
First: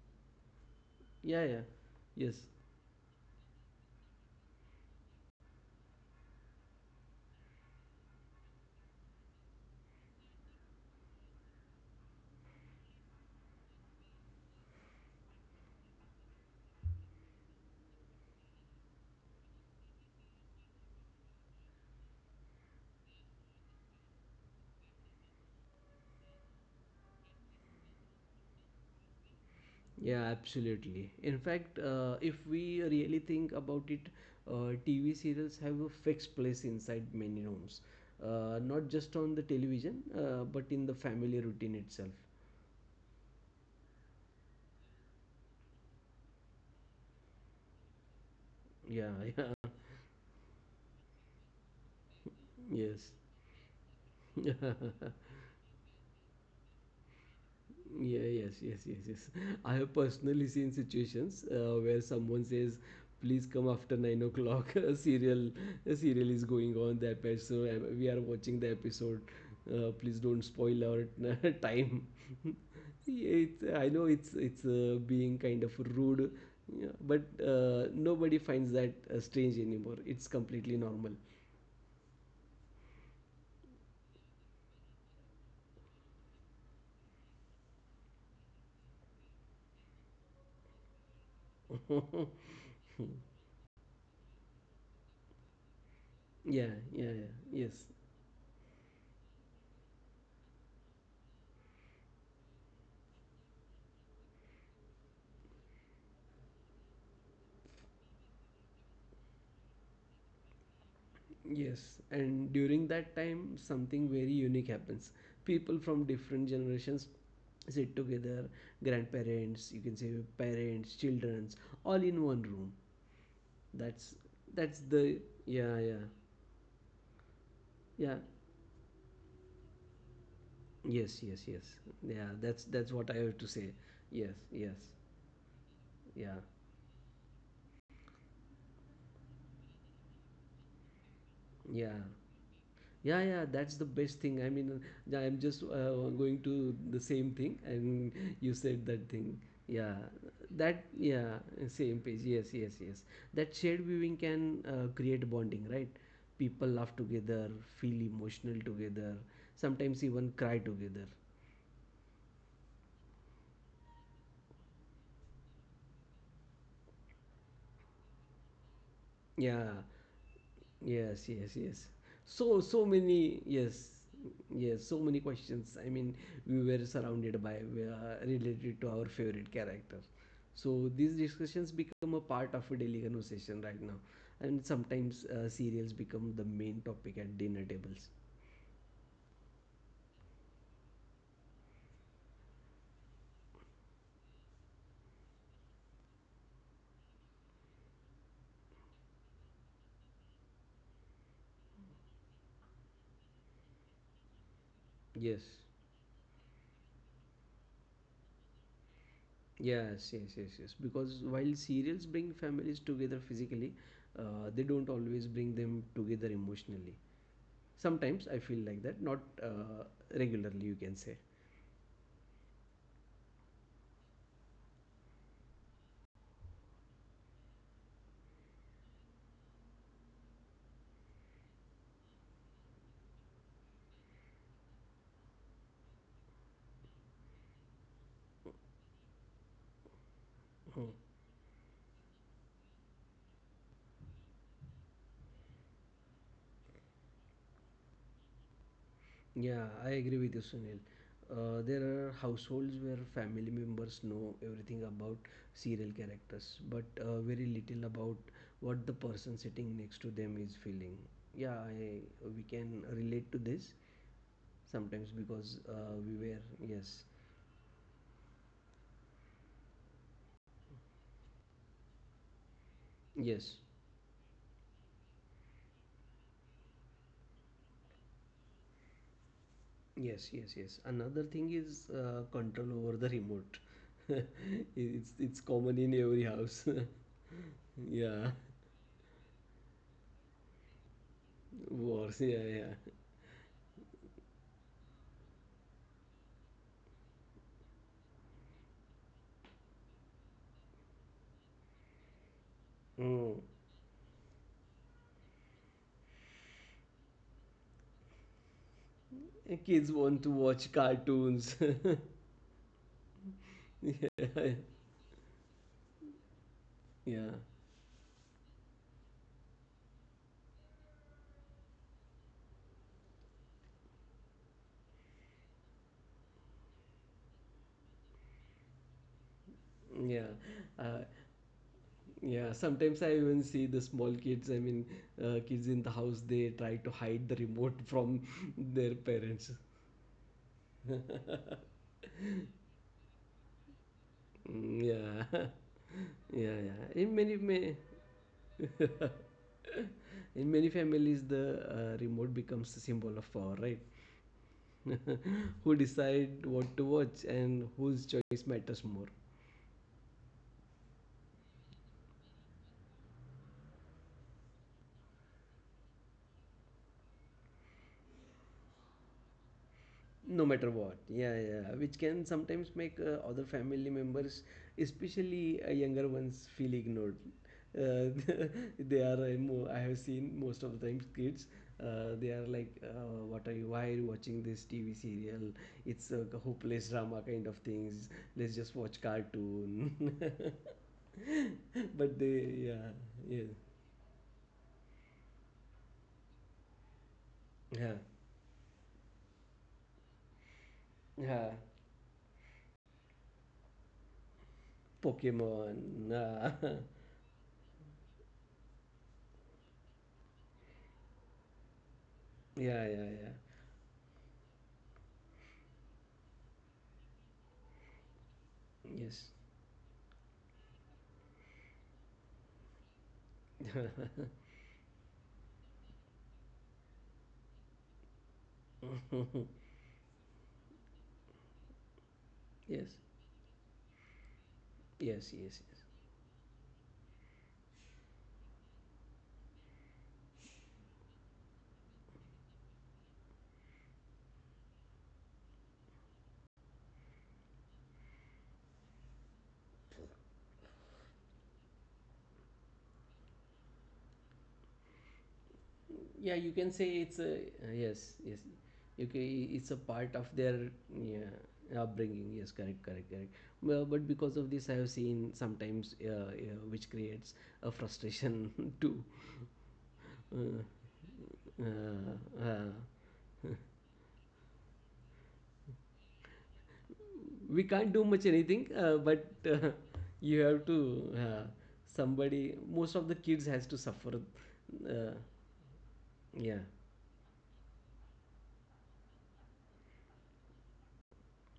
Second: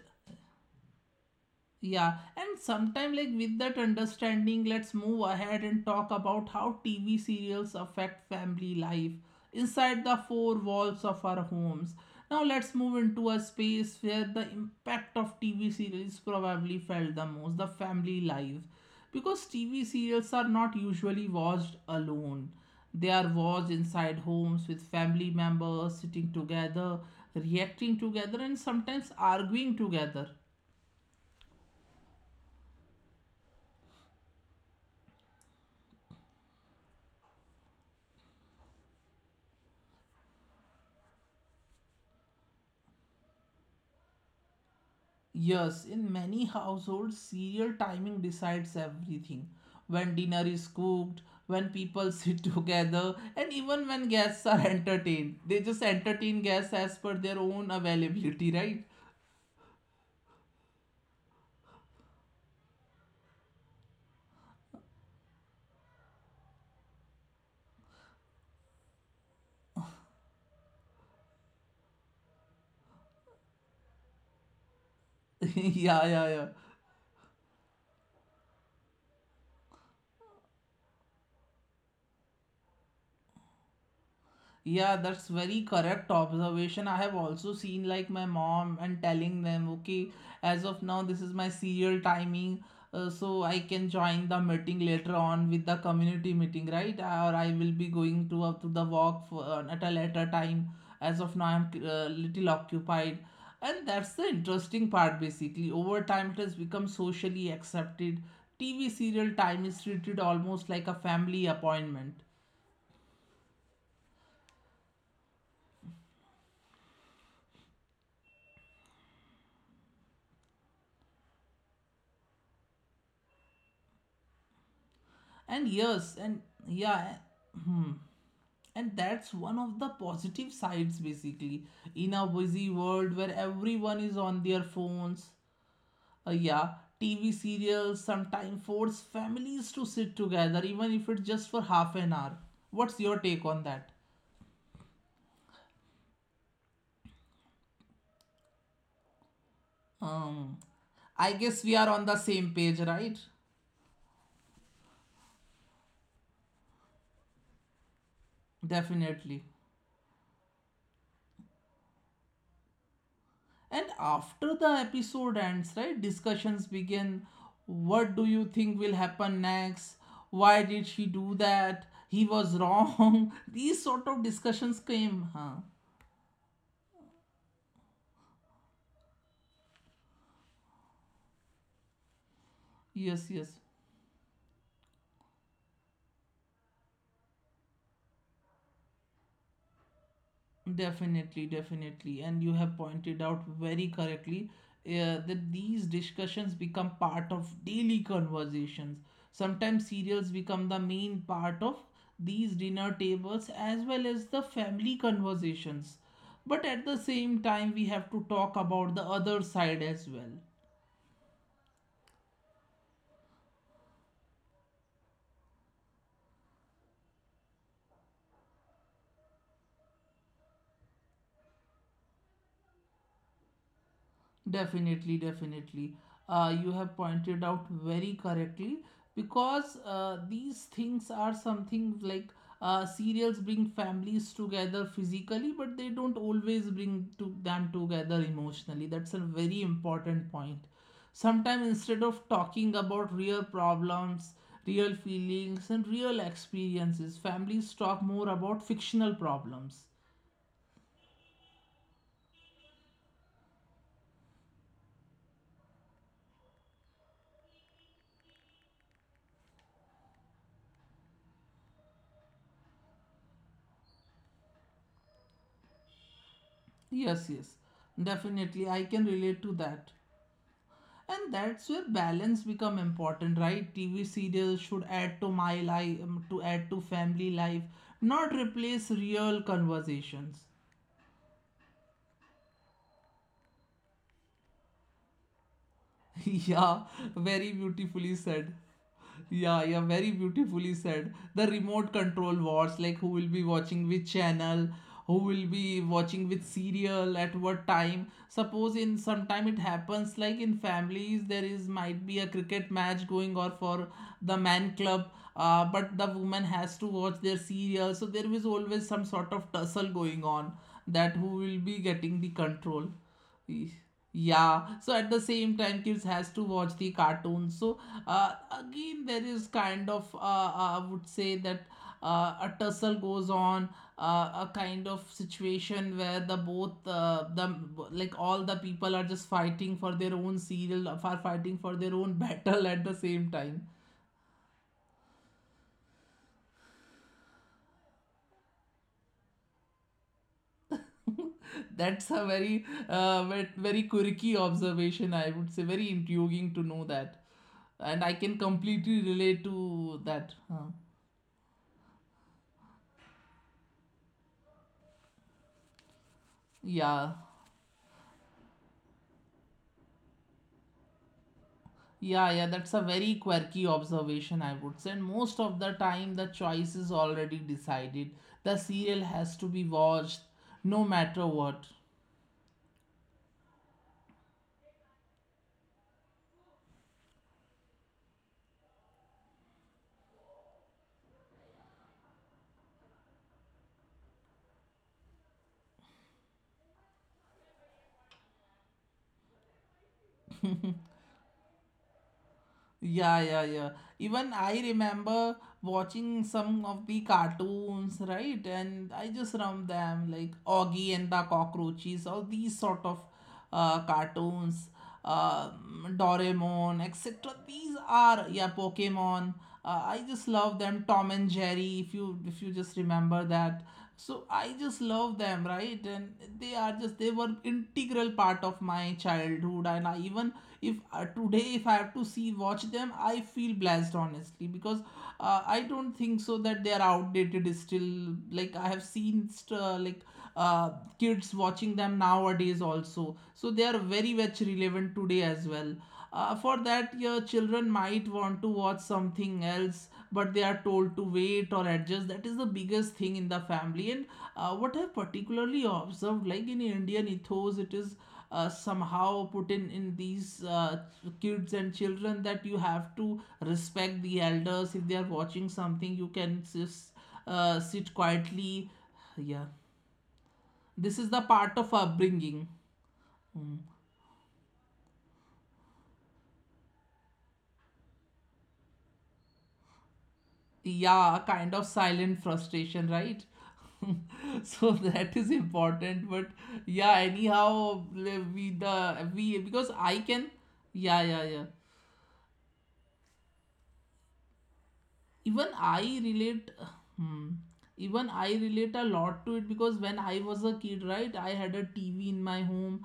Speaker 2: yeah, yeah.
Speaker 1: Yeah,
Speaker 2: Yes.
Speaker 1: and sometime like with that understanding, let's move ahead and talk about how TV serials affect family life inside the four walls of our homes. Now let's move into a space where the impact of TV series probably felt the most, the family life. Because TV serials are not usually watched alone. They are watched inside homes with family members sitting together, reacting together, and sometimes arguing together.
Speaker 2: Yeah, absolutely. In fact, if we really think about it, TV serials have a fixed place inside many homes, not just on the television, but in the family routine itself.
Speaker 1: Yes, in many households, serial timing decides everything. When
Speaker 2: Yeah,
Speaker 1: dinner is
Speaker 2: [LAUGHS]
Speaker 1: cooked, when people [LAUGHS] sit together, and even
Speaker 2: yeah,
Speaker 1: when guests are entertained. They
Speaker 2: yes.
Speaker 1: just
Speaker 2: [LAUGHS]
Speaker 1: entertain guests as per their own availability, right?
Speaker 2: Yeah, yes, yes, yes, yes. I have personally seen situations where someone says, "Please come after 9 o'clock." [LAUGHS] A serial is going on. The episode so, we are watching the episode. Please don't spoil our [LAUGHS] time. [LAUGHS] Yeah, it's, I know it's
Speaker 1: [LAUGHS]
Speaker 2: it's
Speaker 1: Yeah,
Speaker 2: uh,
Speaker 1: yeah, yeah.
Speaker 2: being kind of rude, yeah, but nobody finds that strange anymore. It's completely normal.
Speaker 1: Yeah, that's very correct observation. I have also seen like my mom and telling them, okay, as of now, this is my serial timing,
Speaker 2: [LAUGHS] yeah,
Speaker 1: so I can join the meeting later on with the community meeting, right? Or I will
Speaker 2: yeah,
Speaker 1: be
Speaker 2: yeah.
Speaker 1: going to up to
Speaker 2: Yes.
Speaker 1: the walk for, at a later time. As of now, I'm little occupied, and that's the interesting part. Basically, over time, it has become socially accepted. TV serial time is treated almost like a family appointment.
Speaker 2: Yes, and during that time, something very unique happens. People from different generations sit together, grandparents, you can say, parents, childrens, all in one room. that's
Speaker 1: And
Speaker 2: that's
Speaker 1: yes
Speaker 2: the
Speaker 1: and
Speaker 2: yeah
Speaker 1: yeah
Speaker 2: yeah
Speaker 1: Hmm. And
Speaker 2: yeah
Speaker 1: that's one of the positive sides basically, in a
Speaker 2: yes yes
Speaker 1: busy
Speaker 2: yes
Speaker 1: world where
Speaker 2: yeah
Speaker 1: everyone
Speaker 2: that's
Speaker 1: is
Speaker 2: what I
Speaker 1: on
Speaker 2: have
Speaker 1: their
Speaker 2: to say,
Speaker 1: phones.
Speaker 2: yes yes
Speaker 1: Yeah, TV
Speaker 2: yeah
Speaker 1: serials sometimes force families to sit together, even if it's just for half an hour. What's
Speaker 2: yeah.
Speaker 1: your take on that?
Speaker 2: Yeah, yeah, that's the best thing. I mean, I'm just going to the same thing, and you said that
Speaker 1: um
Speaker 2: thing. Yeah,
Speaker 1: I guess we are
Speaker 2: that,
Speaker 1: on the same
Speaker 2: yeah,
Speaker 1: page, right?
Speaker 2: same page. Yes, yes, yes. That shared viewing can create bonding, right? People laugh together, feel
Speaker 1: Definitely.
Speaker 2: emotional together, sometimes even cry together.
Speaker 1: And after the episode ends, right, discussions begin. What do you think will happen next? Why did
Speaker 2: Yeah,
Speaker 1: she do that? He
Speaker 2: yes,
Speaker 1: was
Speaker 2: yes, yes.
Speaker 1: wrong. [LAUGHS] These
Speaker 2: So,
Speaker 1: sort
Speaker 2: so
Speaker 1: of
Speaker 2: many,
Speaker 1: discussions
Speaker 2: yes,
Speaker 1: came. Huh?
Speaker 2: yes, so many questions. I mean, we were surrounded by related to our favorite character. So these discussions
Speaker 1: Yes,
Speaker 2: become a
Speaker 1: yes.
Speaker 2: part of a daily conversation right now, and sometimes serials become the main topic at dinner tables.
Speaker 1: Definitely, definitely. And you have pointed out very correctly that these discussions become part of daily conversations. Sometimes serials become the main part of these dinner tables as well as the family conversations. But
Speaker 2: Yes,
Speaker 1: at the same time, we have to talk about the other side as well.
Speaker 2: yes, yes, yes, yes. Because while serials bring families together physically, they don't always bring them together emotionally. Sometimes I feel like that, not regularly, you can say.
Speaker 1: Definitely, definitely. You have pointed out very correctly, because these things are something like, serials bring families together physically, but they don't always bring to them together emotionally. That's a very important point. Sometimes, instead
Speaker 2: Hmm.
Speaker 1: of talking about real problems, real feelings, and real experiences, families talk more about fictional problems.
Speaker 2: Yeah, I agree with you, Sunil. There are households where family members know everything about serial characters, but very little about what the person sitting next to them is feeling. Yeah, I, we can relate to this sometimes because
Speaker 1: Yes,
Speaker 2: we
Speaker 1: yes,
Speaker 2: were, yes,
Speaker 1: definitely. I can relate to that. And that's where balance become important, right? TV serials should
Speaker 2: yes,
Speaker 1: add to my life, to add to family life, not replace real conversations.
Speaker 2: yes, yes, yes. Another thing is control over the remote. [LAUGHS]
Speaker 1: [LAUGHS]
Speaker 2: It's
Speaker 1: Yeah,
Speaker 2: common in
Speaker 1: very
Speaker 2: every house.
Speaker 1: beautifully said.
Speaker 2: [LAUGHS]
Speaker 1: Yeah,
Speaker 2: Yeah,
Speaker 1: yeah, very beautifully said. The remote control wars, like who will be
Speaker 2: wars. Yeah,
Speaker 1: watching which
Speaker 2: yeah.
Speaker 1: channel, who will be watching which serial at what time. Suppose in sometime it happens, like in families, there is might be a cricket match going or for the man
Speaker 2: Hmm.
Speaker 1: club, but the woman has to watch their serial. So there is always some sort of tussle going on that who
Speaker 2: Kids
Speaker 1: will be
Speaker 2: want to
Speaker 1: getting the
Speaker 2: watch
Speaker 1: control.
Speaker 2: cartoons. [LAUGHS]
Speaker 1: Yeah, so at the same time, kids has to watch the cartoons. So uh,
Speaker 2: Yeah,
Speaker 1: again, there is kind of I would say that a tussle goes on, a kind of situation where the both the like all the people are just fighting for their own serial, are fighting
Speaker 2: yeah,
Speaker 1: for their own [LAUGHS]
Speaker 2: uh,
Speaker 1: battle at the same time.
Speaker 2: yeah. Sometimes I even see the small kids. I mean, kids in the house. They try to hide the remote from [LAUGHS] their parents.
Speaker 1: That's a very very quirky observation, I would say. Very intriguing
Speaker 2: Mm,
Speaker 1: to know
Speaker 2: yeah,
Speaker 1: that, and
Speaker 2: [LAUGHS]
Speaker 1: I
Speaker 2: yeah,
Speaker 1: can
Speaker 2: yeah. In
Speaker 1: completely
Speaker 2: many,
Speaker 1: relate
Speaker 2: many
Speaker 1: to that. Huh.
Speaker 2: [LAUGHS] in many families, the remote becomes a symbol of power, right?
Speaker 1: Yeah.
Speaker 2: [LAUGHS] Who decide what to watch and whose choice matters more.
Speaker 1: Yeah, yeah, that's a very quirky observation, I would say. And most of the time, the choice is already decided. The serial has to be watched no matter what.
Speaker 2: No matter what, yeah, yeah, which can sometimes make other family members, especially younger ones, feel ignored. uh, [LAUGHS] they are I have seen most of the times kids, they are like, what are you, why are you watching this TV serial? It's a hopeless drama kind of things. Let's just watch cartoon.
Speaker 1: Yeah, yeah,
Speaker 2: [LAUGHS]
Speaker 1: yeah.
Speaker 2: But they,
Speaker 1: Even I
Speaker 2: yeah, yeah,
Speaker 1: remember watching some of the cartoons, right? And I just
Speaker 2: yeah,
Speaker 1: remember them like Augie and the Cockroaches, all these sort of
Speaker 2: yeah,
Speaker 1: cartoons, Doraemon, etc.
Speaker 2: Pokemon,
Speaker 1: These are
Speaker 2: [LAUGHS]
Speaker 1: yeah, Pokemon. I just love them. Tom and Jerry, if you just remember that. So
Speaker 2: yeah,
Speaker 1: I just
Speaker 2: yeah,
Speaker 1: love them, right? And they are just they were integral part of my childhood, and I even,
Speaker 2: yeah,
Speaker 1: if today if I have to see watch them, I feel blessed, honestly, because I don't think so that they are outdated still, like I have seen like uh,
Speaker 2: yes. [LAUGHS]
Speaker 1: kids watching them nowadays also, so they are very much
Speaker 2: Yes,
Speaker 1: relevant today as well. For
Speaker 2: yes,
Speaker 1: that
Speaker 2: yes,
Speaker 1: your
Speaker 2: yes.
Speaker 1: children might want to watch something else, but they are told to wait or adjust. That is the biggest thing in the family. And what I've particularly observed like in Indian ethos, it is somehow put in these kids and children that you have to respect the elders. If they are watching something, you can just
Speaker 2: Yeah, you
Speaker 1: sit
Speaker 2: can say
Speaker 1: quietly.
Speaker 2: it's a,
Speaker 1: Yeah,
Speaker 2: yes, yes. Okay,
Speaker 1: this
Speaker 2: it's
Speaker 1: is
Speaker 2: a
Speaker 1: the
Speaker 2: part
Speaker 1: part
Speaker 2: of
Speaker 1: of
Speaker 2: their,
Speaker 1: upbringing.
Speaker 2: yeah,
Speaker 1: Hmm.
Speaker 2: upbringing. Yes, correct, correct, correct. Well, but because of this, I have seen sometimes which creates a frustration [LAUGHS] too.
Speaker 1: Yeah, kind of
Speaker 2: Uh,
Speaker 1: silent frustration,
Speaker 2: uh,
Speaker 1: right?
Speaker 2: uh,
Speaker 1: [LAUGHS] So that is important, but yeah anyhow le- we
Speaker 2: we
Speaker 1: the
Speaker 2: can't do
Speaker 1: we
Speaker 2: much
Speaker 1: because
Speaker 2: anything,
Speaker 1: I can
Speaker 2: but
Speaker 1: Yeah, yeah, yeah.
Speaker 2: [LAUGHS] you have to somebody. Most of the kids has to suffer.
Speaker 1: Even I
Speaker 2: Uh,
Speaker 1: relate. Hmm.
Speaker 2: yeah.
Speaker 1: Even I relate a lot to it, because when I was a kid, right, I had a TV in my home.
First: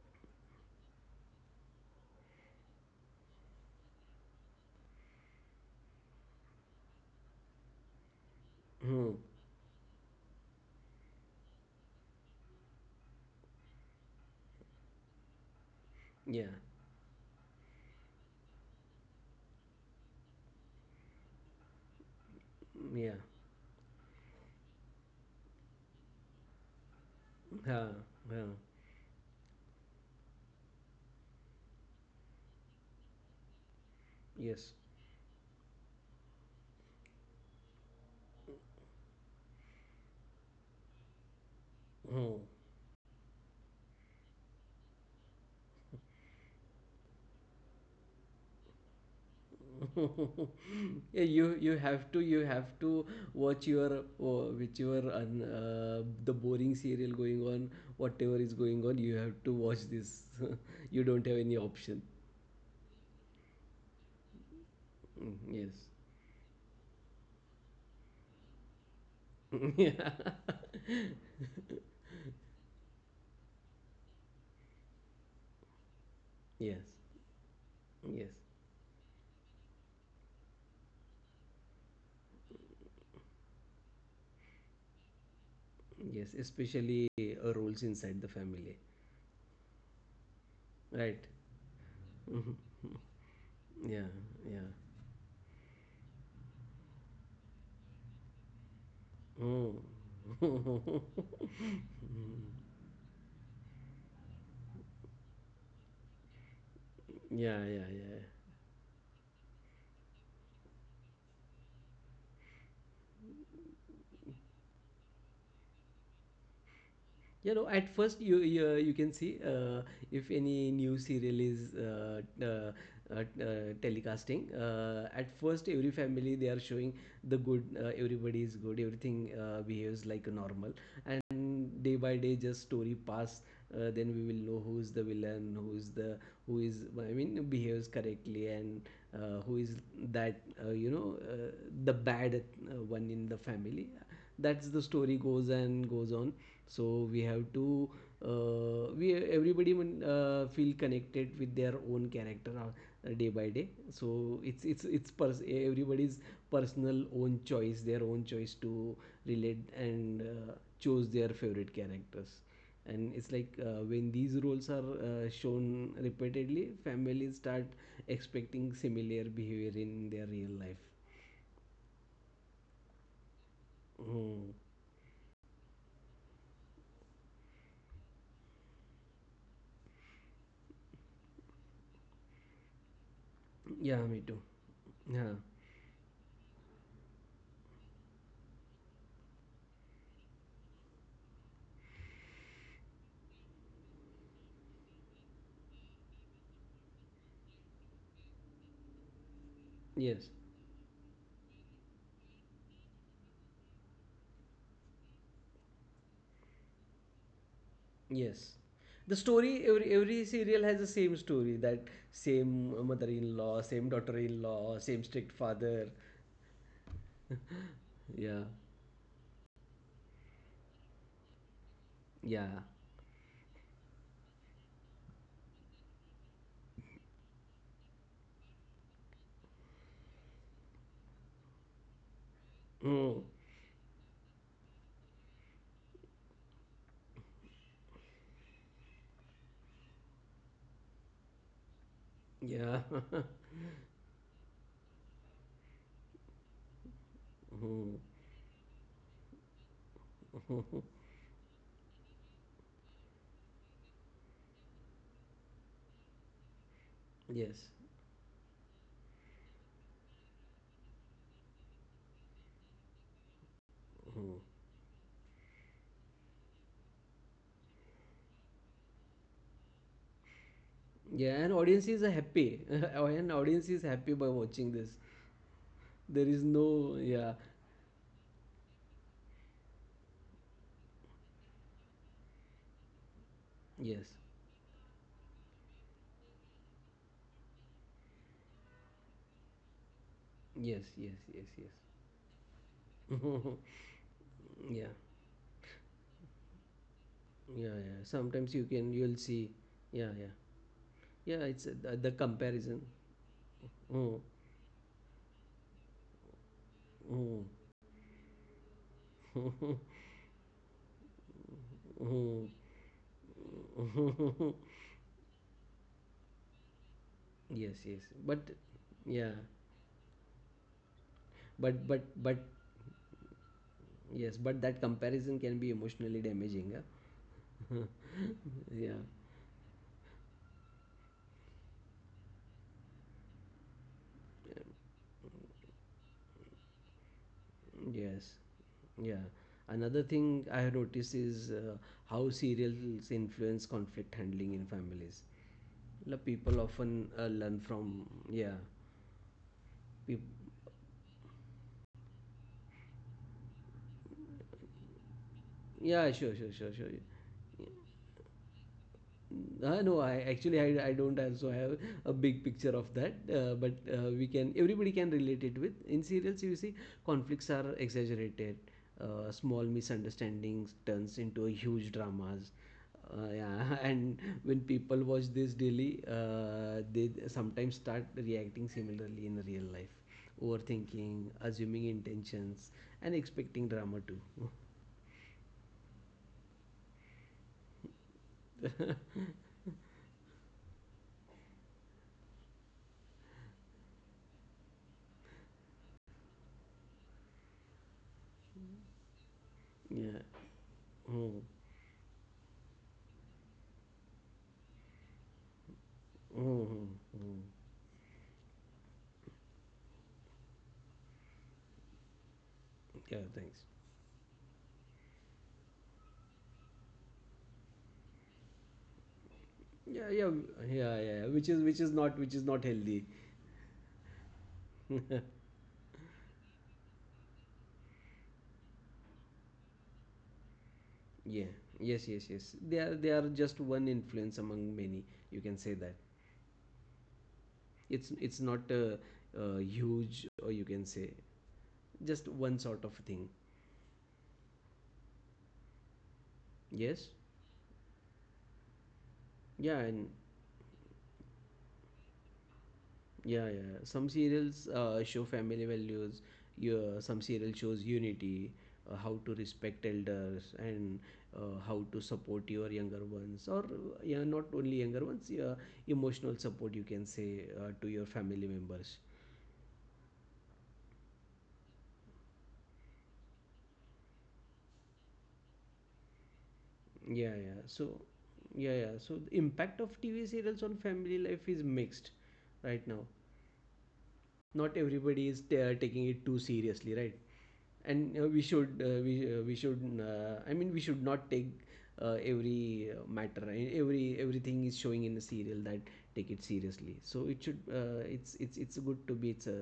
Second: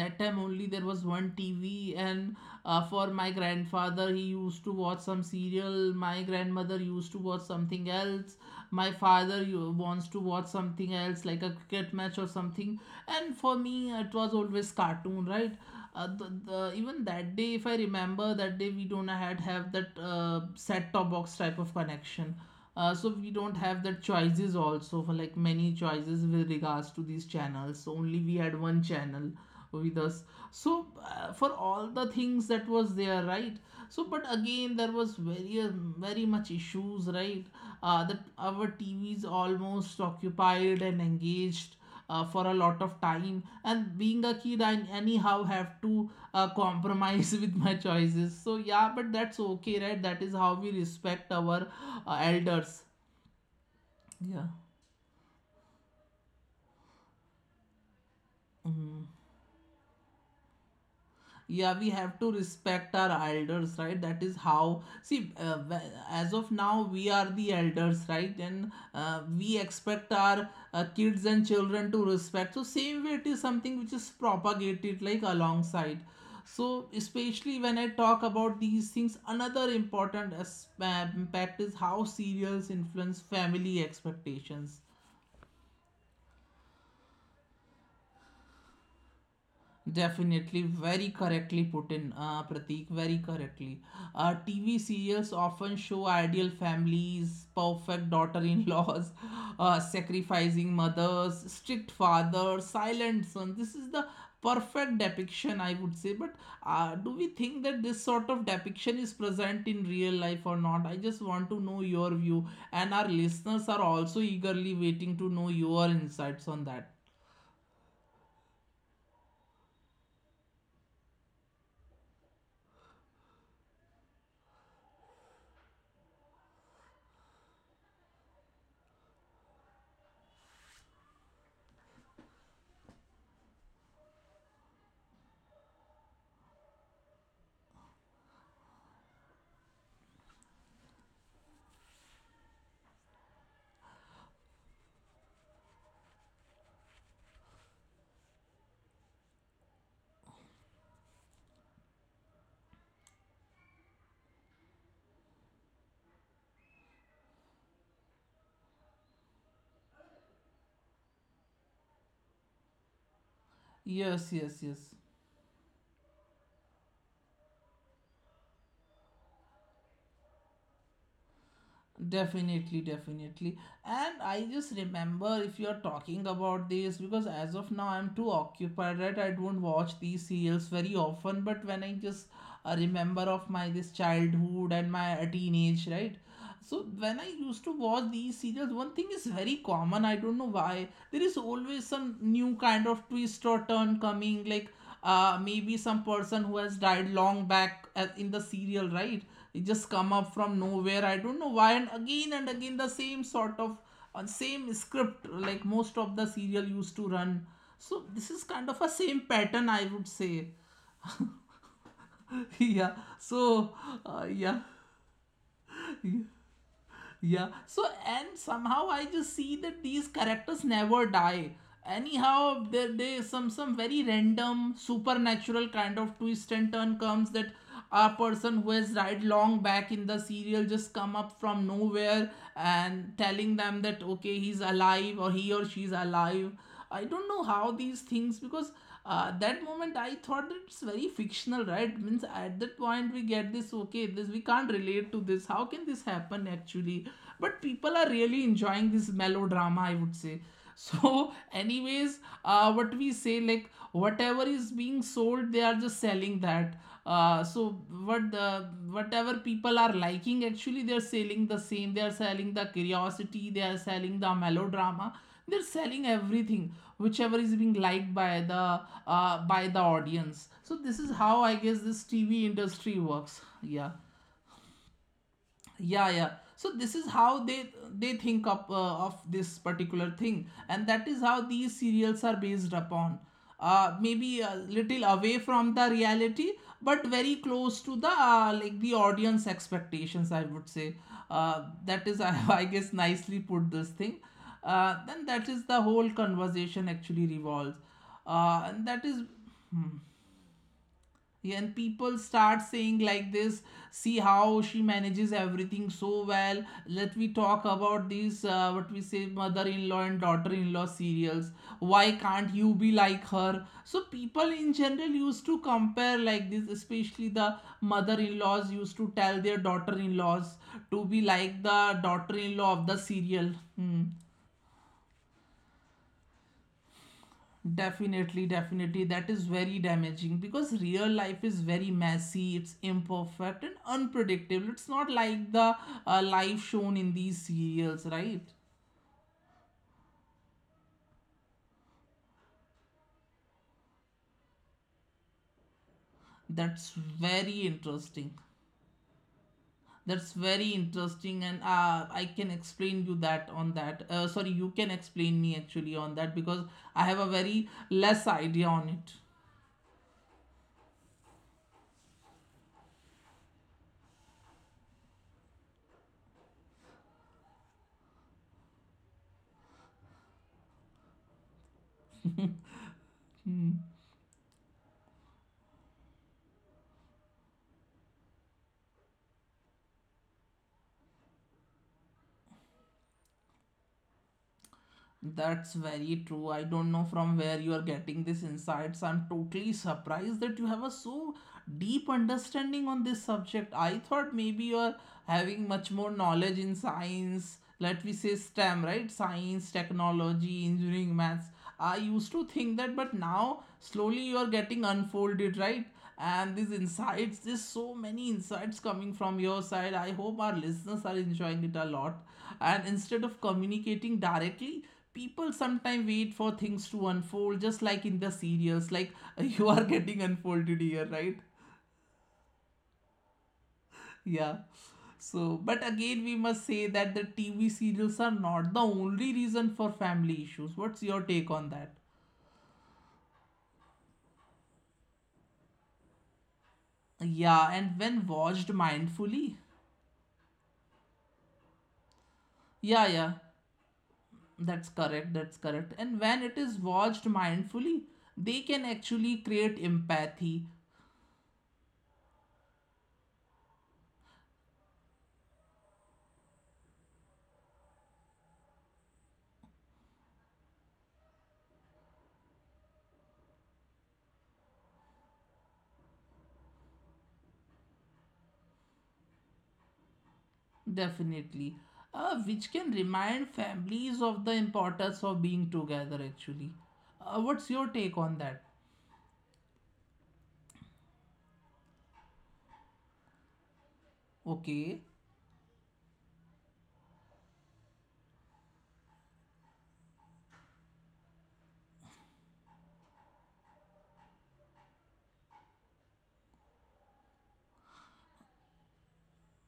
Speaker 1: That time only there was one TV, and for my grandfather, he used to watch some serial, my grandmother used to watch something else, my
Speaker 2: Hmm.
Speaker 1: father you wants to watch something else like a cricket match or something, and for me it was always cartoon, right?
Speaker 2: Yeah.
Speaker 1: Even that day, if I remember that day, we don't had have that set top box type of connection. So
Speaker 2: Yeah.
Speaker 1: we don't have that choices also for like many choices with regards to these channels,
Speaker 2: Huh.
Speaker 1: so only we
Speaker 2: Huh.
Speaker 1: had one channel with us, so for all the things that was there, right? So but
Speaker 2: Yes.
Speaker 1: again there was very very much issues, right? That our TV is almost occupied and engaged
Speaker 2: Oh.
Speaker 1: for a lot of time. And being a kid, I anyhow have to compromise [LAUGHS] with my choices. So, yeah, but that's okay, right? That
Speaker 2: [LAUGHS]
Speaker 1: is how we
Speaker 2: Yeah, you
Speaker 1: respect
Speaker 2: you
Speaker 1: our
Speaker 2: have to, you have to
Speaker 1: elders.
Speaker 2: watch your, oh,
Speaker 1: Yeah.
Speaker 2: whichever un, the boring serial going on, whatever is going on, you have to watch this. [LAUGHS] You don't have any option.
Speaker 1: Yeah, we have to respect our elders, right? That is
Speaker 2: Mm,
Speaker 1: how,
Speaker 2: yes.
Speaker 1: see, as of now we are the elders, right? And
Speaker 2: [LAUGHS] Yeah.
Speaker 1: we expect our kids and children to respect, so same way it is something which is propagated like
Speaker 2: Yes,
Speaker 1: alongside. So
Speaker 2: yes,
Speaker 1: especially when I talk about these things, another important impact is how serials influence family expectations.
Speaker 2: yes, especially roles inside the family, right?
Speaker 1: Definitely,
Speaker 2: [LAUGHS] Mhm.
Speaker 1: very correctly put in,
Speaker 2: Yeah,
Speaker 1: Pratik,
Speaker 2: yeah,
Speaker 1: very correctly. TV serials often show ideal families, perfect daughter
Speaker 2: oh,
Speaker 1: in laws, [LAUGHS]
Speaker 2: [LAUGHS]
Speaker 1: sacrificing mothers, strict fathers, silent son. This is the perfect depiction, I would say. But
Speaker 2: yeah, yeah,
Speaker 1: do we
Speaker 2: yeah.
Speaker 1: think that this sort of depiction is present in real life or not? I just want to know your view, and our listeners are also eagerly waiting to know your insights on
Speaker 2: You know,
Speaker 1: that.
Speaker 2: at first you can see, if any new serial is uh, telecasting. At first, every family they are showing the good. Everybody is good. Everything behaves like normal. And day by day, just story pass. Then we will know who is the villain, who is the, who is, I mean, behaves correctly, and who is that, the bad one in the family. That's the story goes and goes on. So we have to, we, everybody, feel connected with their own character day by day. So everybody's personal own choice, their own choice to relate and choose their favorite characters. And it's like, when these roles are
Speaker 1: Yes, yes, yes.
Speaker 2: shown repeatedly, families start expecting similar behavior in their real life.
Speaker 1: Definitely, definitely.
Speaker 2: Hmm.
Speaker 1: And I just remember if you're talking about this, because as of now I'm too occupied, right? I don't watch these serials very often, but when I just remember of
Speaker 2: Yeah,
Speaker 1: my
Speaker 2: me
Speaker 1: this
Speaker 2: too.
Speaker 1: childhood and
Speaker 2: Yeah,
Speaker 1: my teenage, right? So when I used to watch these serials, one thing is very common. I don't know why. There is always some new kind of twist or turn coming. Like maybe some person who has died long back as in the serial, right? It just
Speaker 2: yes.
Speaker 1: come up from nowhere. I don't know why, and again the same sort of same script like most of the serial used to run. So this
Speaker 2: Yes.
Speaker 1: is kind of a
Speaker 2: The
Speaker 1: same
Speaker 2: story,
Speaker 1: pattern, I would
Speaker 2: every
Speaker 1: say.
Speaker 2: serial has the same story, that same
Speaker 1: [LAUGHS] yeah.
Speaker 2: mother-in-law,
Speaker 1: So
Speaker 2: same
Speaker 1: uh, yeah.
Speaker 2: daughter-in-law, same strict father.
Speaker 1: [LAUGHS] Yeah
Speaker 2: [LAUGHS]
Speaker 1: so and
Speaker 2: Yeah.
Speaker 1: somehow I just see that these characters never die.
Speaker 2: Yeah.
Speaker 1: Anyhow, there they some very random supernatural kind of twist and turn comes that a person who has died long back in the serial just come up from nowhere and
Speaker 2: Mm.
Speaker 1: telling them that okay, he's alive or he or she's alive. I don't know how these things, because that moment I thought that it's very fictional, right? Means at that
Speaker 2: Yeah.
Speaker 1: point we
Speaker 2: [LAUGHS]
Speaker 1: get this, okay, this we can't relate to this, how can this happen actually. But people
Speaker 2: Mm.
Speaker 1: are really enjoying this melodrama, I would say.
Speaker 2: [LAUGHS]
Speaker 1: So [LAUGHS] anyways, what we say, like whatever is being sold they are just selling that. So
Speaker 2: Yes.
Speaker 1: whatever people are liking, actually they are selling the same, they are selling the curiosity, they are selling the
Speaker 2: Mm.
Speaker 1: melodrama, they're selling everything, whichever is being liked by the audience. So this
Speaker 2: Yeah,
Speaker 1: is
Speaker 2: and
Speaker 1: how
Speaker 2: audience
Speaker 1: I
Speaker 2: is
Speaker 1: guess this
Speaker 2: happy. [LAUGHS]
Speaker 1: TV
Speaker 2: And
Speaker 1: industry
Speaker 2: audience
Speaker 1: works.
Speaker 2: is happy by
Speaker 1: Yeah,
Speaker 2: watching this. There is
Speaker 1: yeah, yeah.
Speaker 2: no,
Speaker 1: So this
Speaker 2: yeah.
Speaker 1: is how they think of this particular thing, and that is how these serials are based upon,
Speaker 2: Yes.
Speaker 1: maybe a little away from the reality but very close to the like the audience expectations, I would say.
Speaker 2: Yes, yes, yes, yes.
Speaker 1: That is, [LAUGHS] I guess, nicely put this thing.
Speaker 2: [LAUGHS] Yeah.
Speaker 1: Then that is the whole conversation actually revolves.
Speaker 2: Yeah, yeah. Sometimes you
Speaker 1: And
Speaker 2: can,
Speaker 1: that is
Speaker 2: you'll see.
Speaker 1: Hmm.
Speaker 2: Yeah, yeah. Yeah,
Speaker 1: Yeah,
Speaker 2: it's
Speaker 1: and people
Speaker 2: the
Speaker 1: start
Speaker 2: comparison.
Speaker 1: saying like this, see
Speaker 2: Mm,
Speaker 1: how she manages everything so well. Let me
Speaker 2: mm,
Speaker 1: talk about these what we say, mother-in-law
Speaker 2: [LAUGHS]
Speaker 1: and daughter-in-law serials. Why
Speaker 2: mm,
Speaker 1: can't you be like her? So people
Speaker 2: mm.
Speaker 1: in general used to compare like this, especially
Speaker 2: [LAUGHS]
Speaker 1: the
Speaker 2: Yes, yes. But,
Speaker 1: mother-in-laws used to
Speaker 2: yeah,
Speaker 1: tell their daughter-in-laws to be like the
Speaker 2: but
Speaker 1: daughter-in-law of the serial. Hmm.
Speaker 2: yes, but that comparison can be emotionally damaging. Huh?
Speaker 1: Definitely,
Speaker 2: [LAUGHS] Yeah,
Speaker 1: definitely. That is very damaging because real life is very messy, it's imperfect and unpredictable. It's not like the life shown in these serials,
Speaker 2: yes,
Speaker 1: right?
Speaker 2: yeah. Another thing I have noticed is how serials influence conflict handling in families. La people
Speaker 1: That's
Speaker 2: often learn
Speaker 1: very
Speaker 2: from,
Speaker 1: interesting.
Speaker 2: yeah, peop-,
Speaker 1: That's very interesting, and I can explain you that on that. Sorry, you can explain me actually
Speaker 2: yeah,
Speaker 1: on that
Speaker 2: sure, sure,
Speaker 1: because
Speaker 2: sure, sure.
Speaker 1: I have a very less idea on it.
Speaker 2: No, I actually I don't also have a big picture of that, but we can, everybody can relate it with. In serials, you see, conflicts are exaggerated. Small misunderstandings turns into a huge dramas. Yeah, [LAUGHS] and when people watch this daily, they sometimes start reacting similarly in real life, overthinking, assuming intentions, and expecting drama too. [LAUGHS]
Speaker 1: That's very true. I don't know from where you are getting these insights. I'm totally surprised that you have a so deep understanding on this subject. I thought maybe you're having much more knowledge in science, let me say STEM, right? Science,
Speaker 2: Yeah.
Speaker 1: technology, engineering,
Speaker 2: Mm.
Speaker 1: maths. I used to think that, but now slowly you're getting unfolded, right?
Speaker 2: Mm.
Speaker 1: And these
Speaker 2: Mm.
Speaker 1: insights,
Speaker 2: Mm.
Speaker 1: there's so many insights coming from your side. I hope our listeners are enjoying it a lot. And
Speaker 2: Yeah.
Speaker 1: instead of
Speaker 2: Thanks.
Speaker 1: communicating directly, people sometimes wait for things to unfold just like in the serials, like [LAUGHS] you are
Speaker 2: Yeah,
Speaker 1: getting
Speaker 2: yeah, yeah,
Speaker 1: unfolded
Speaker 2: yeah,
Speaker 1: here,
Speaker 2: yeah,
Speaker 1: right?
Speaker 2: which is, which is not healthy.
Speaker 1: Yeah,
Speaker 2: [LAUGHS]
Speaker 1: so but again we must say that the TV serials are not the only reason for family issues. What's your take
Speaker 2: Yeah,
Speaker 1: on that?
Speaker 2: yes, yes, yes. They are, they are just one influence among many. You can say that
Speaker 1: Yeah, and
Speaker 2: it's
Speaker 1: when
Speaker 2: it's
Speaker 1: watched
Speaker 2: not a
Speaker 1: mindfully,
Speaker 2: huge, or you can say just one sort of
Speaker 1: yeah, yeah,
Speaker 2: thing.
Speaker 1: that's correct, that's correct, and when it is
Speaker 2: Yes,
Speaker 1: watched mindfully they can actually create
Speaker 2: yeah, and
Speaker 1: empathy.
Speaker 2: yeah, yeah. Some serials show family values. You, some serial shows unity, how to respect elders, and how to support your younger ones, or yeah, not only younger ones. Yeah, emotional support, you can say, to your family members.
Speaker 1: Definitely. Which can remind families of the importance of being together, actually.
Speaker 2: Yeah,
Speaker 1: What's
Speaker 2: yeah.
Speaker 1: your
Speaker 2: So,
Speaker 1: take on that?
Speaker 2: yeah, yeah. So the impact of TV serials on family life is mixed right now. Not
Speaker 1: Okay,
Speaker 2: everybody is taking it too seriously, right? And we should I mean, we should not take every matter, every, everything is showing in a serial, that take it seriously. So it should, it's good to be, it's a,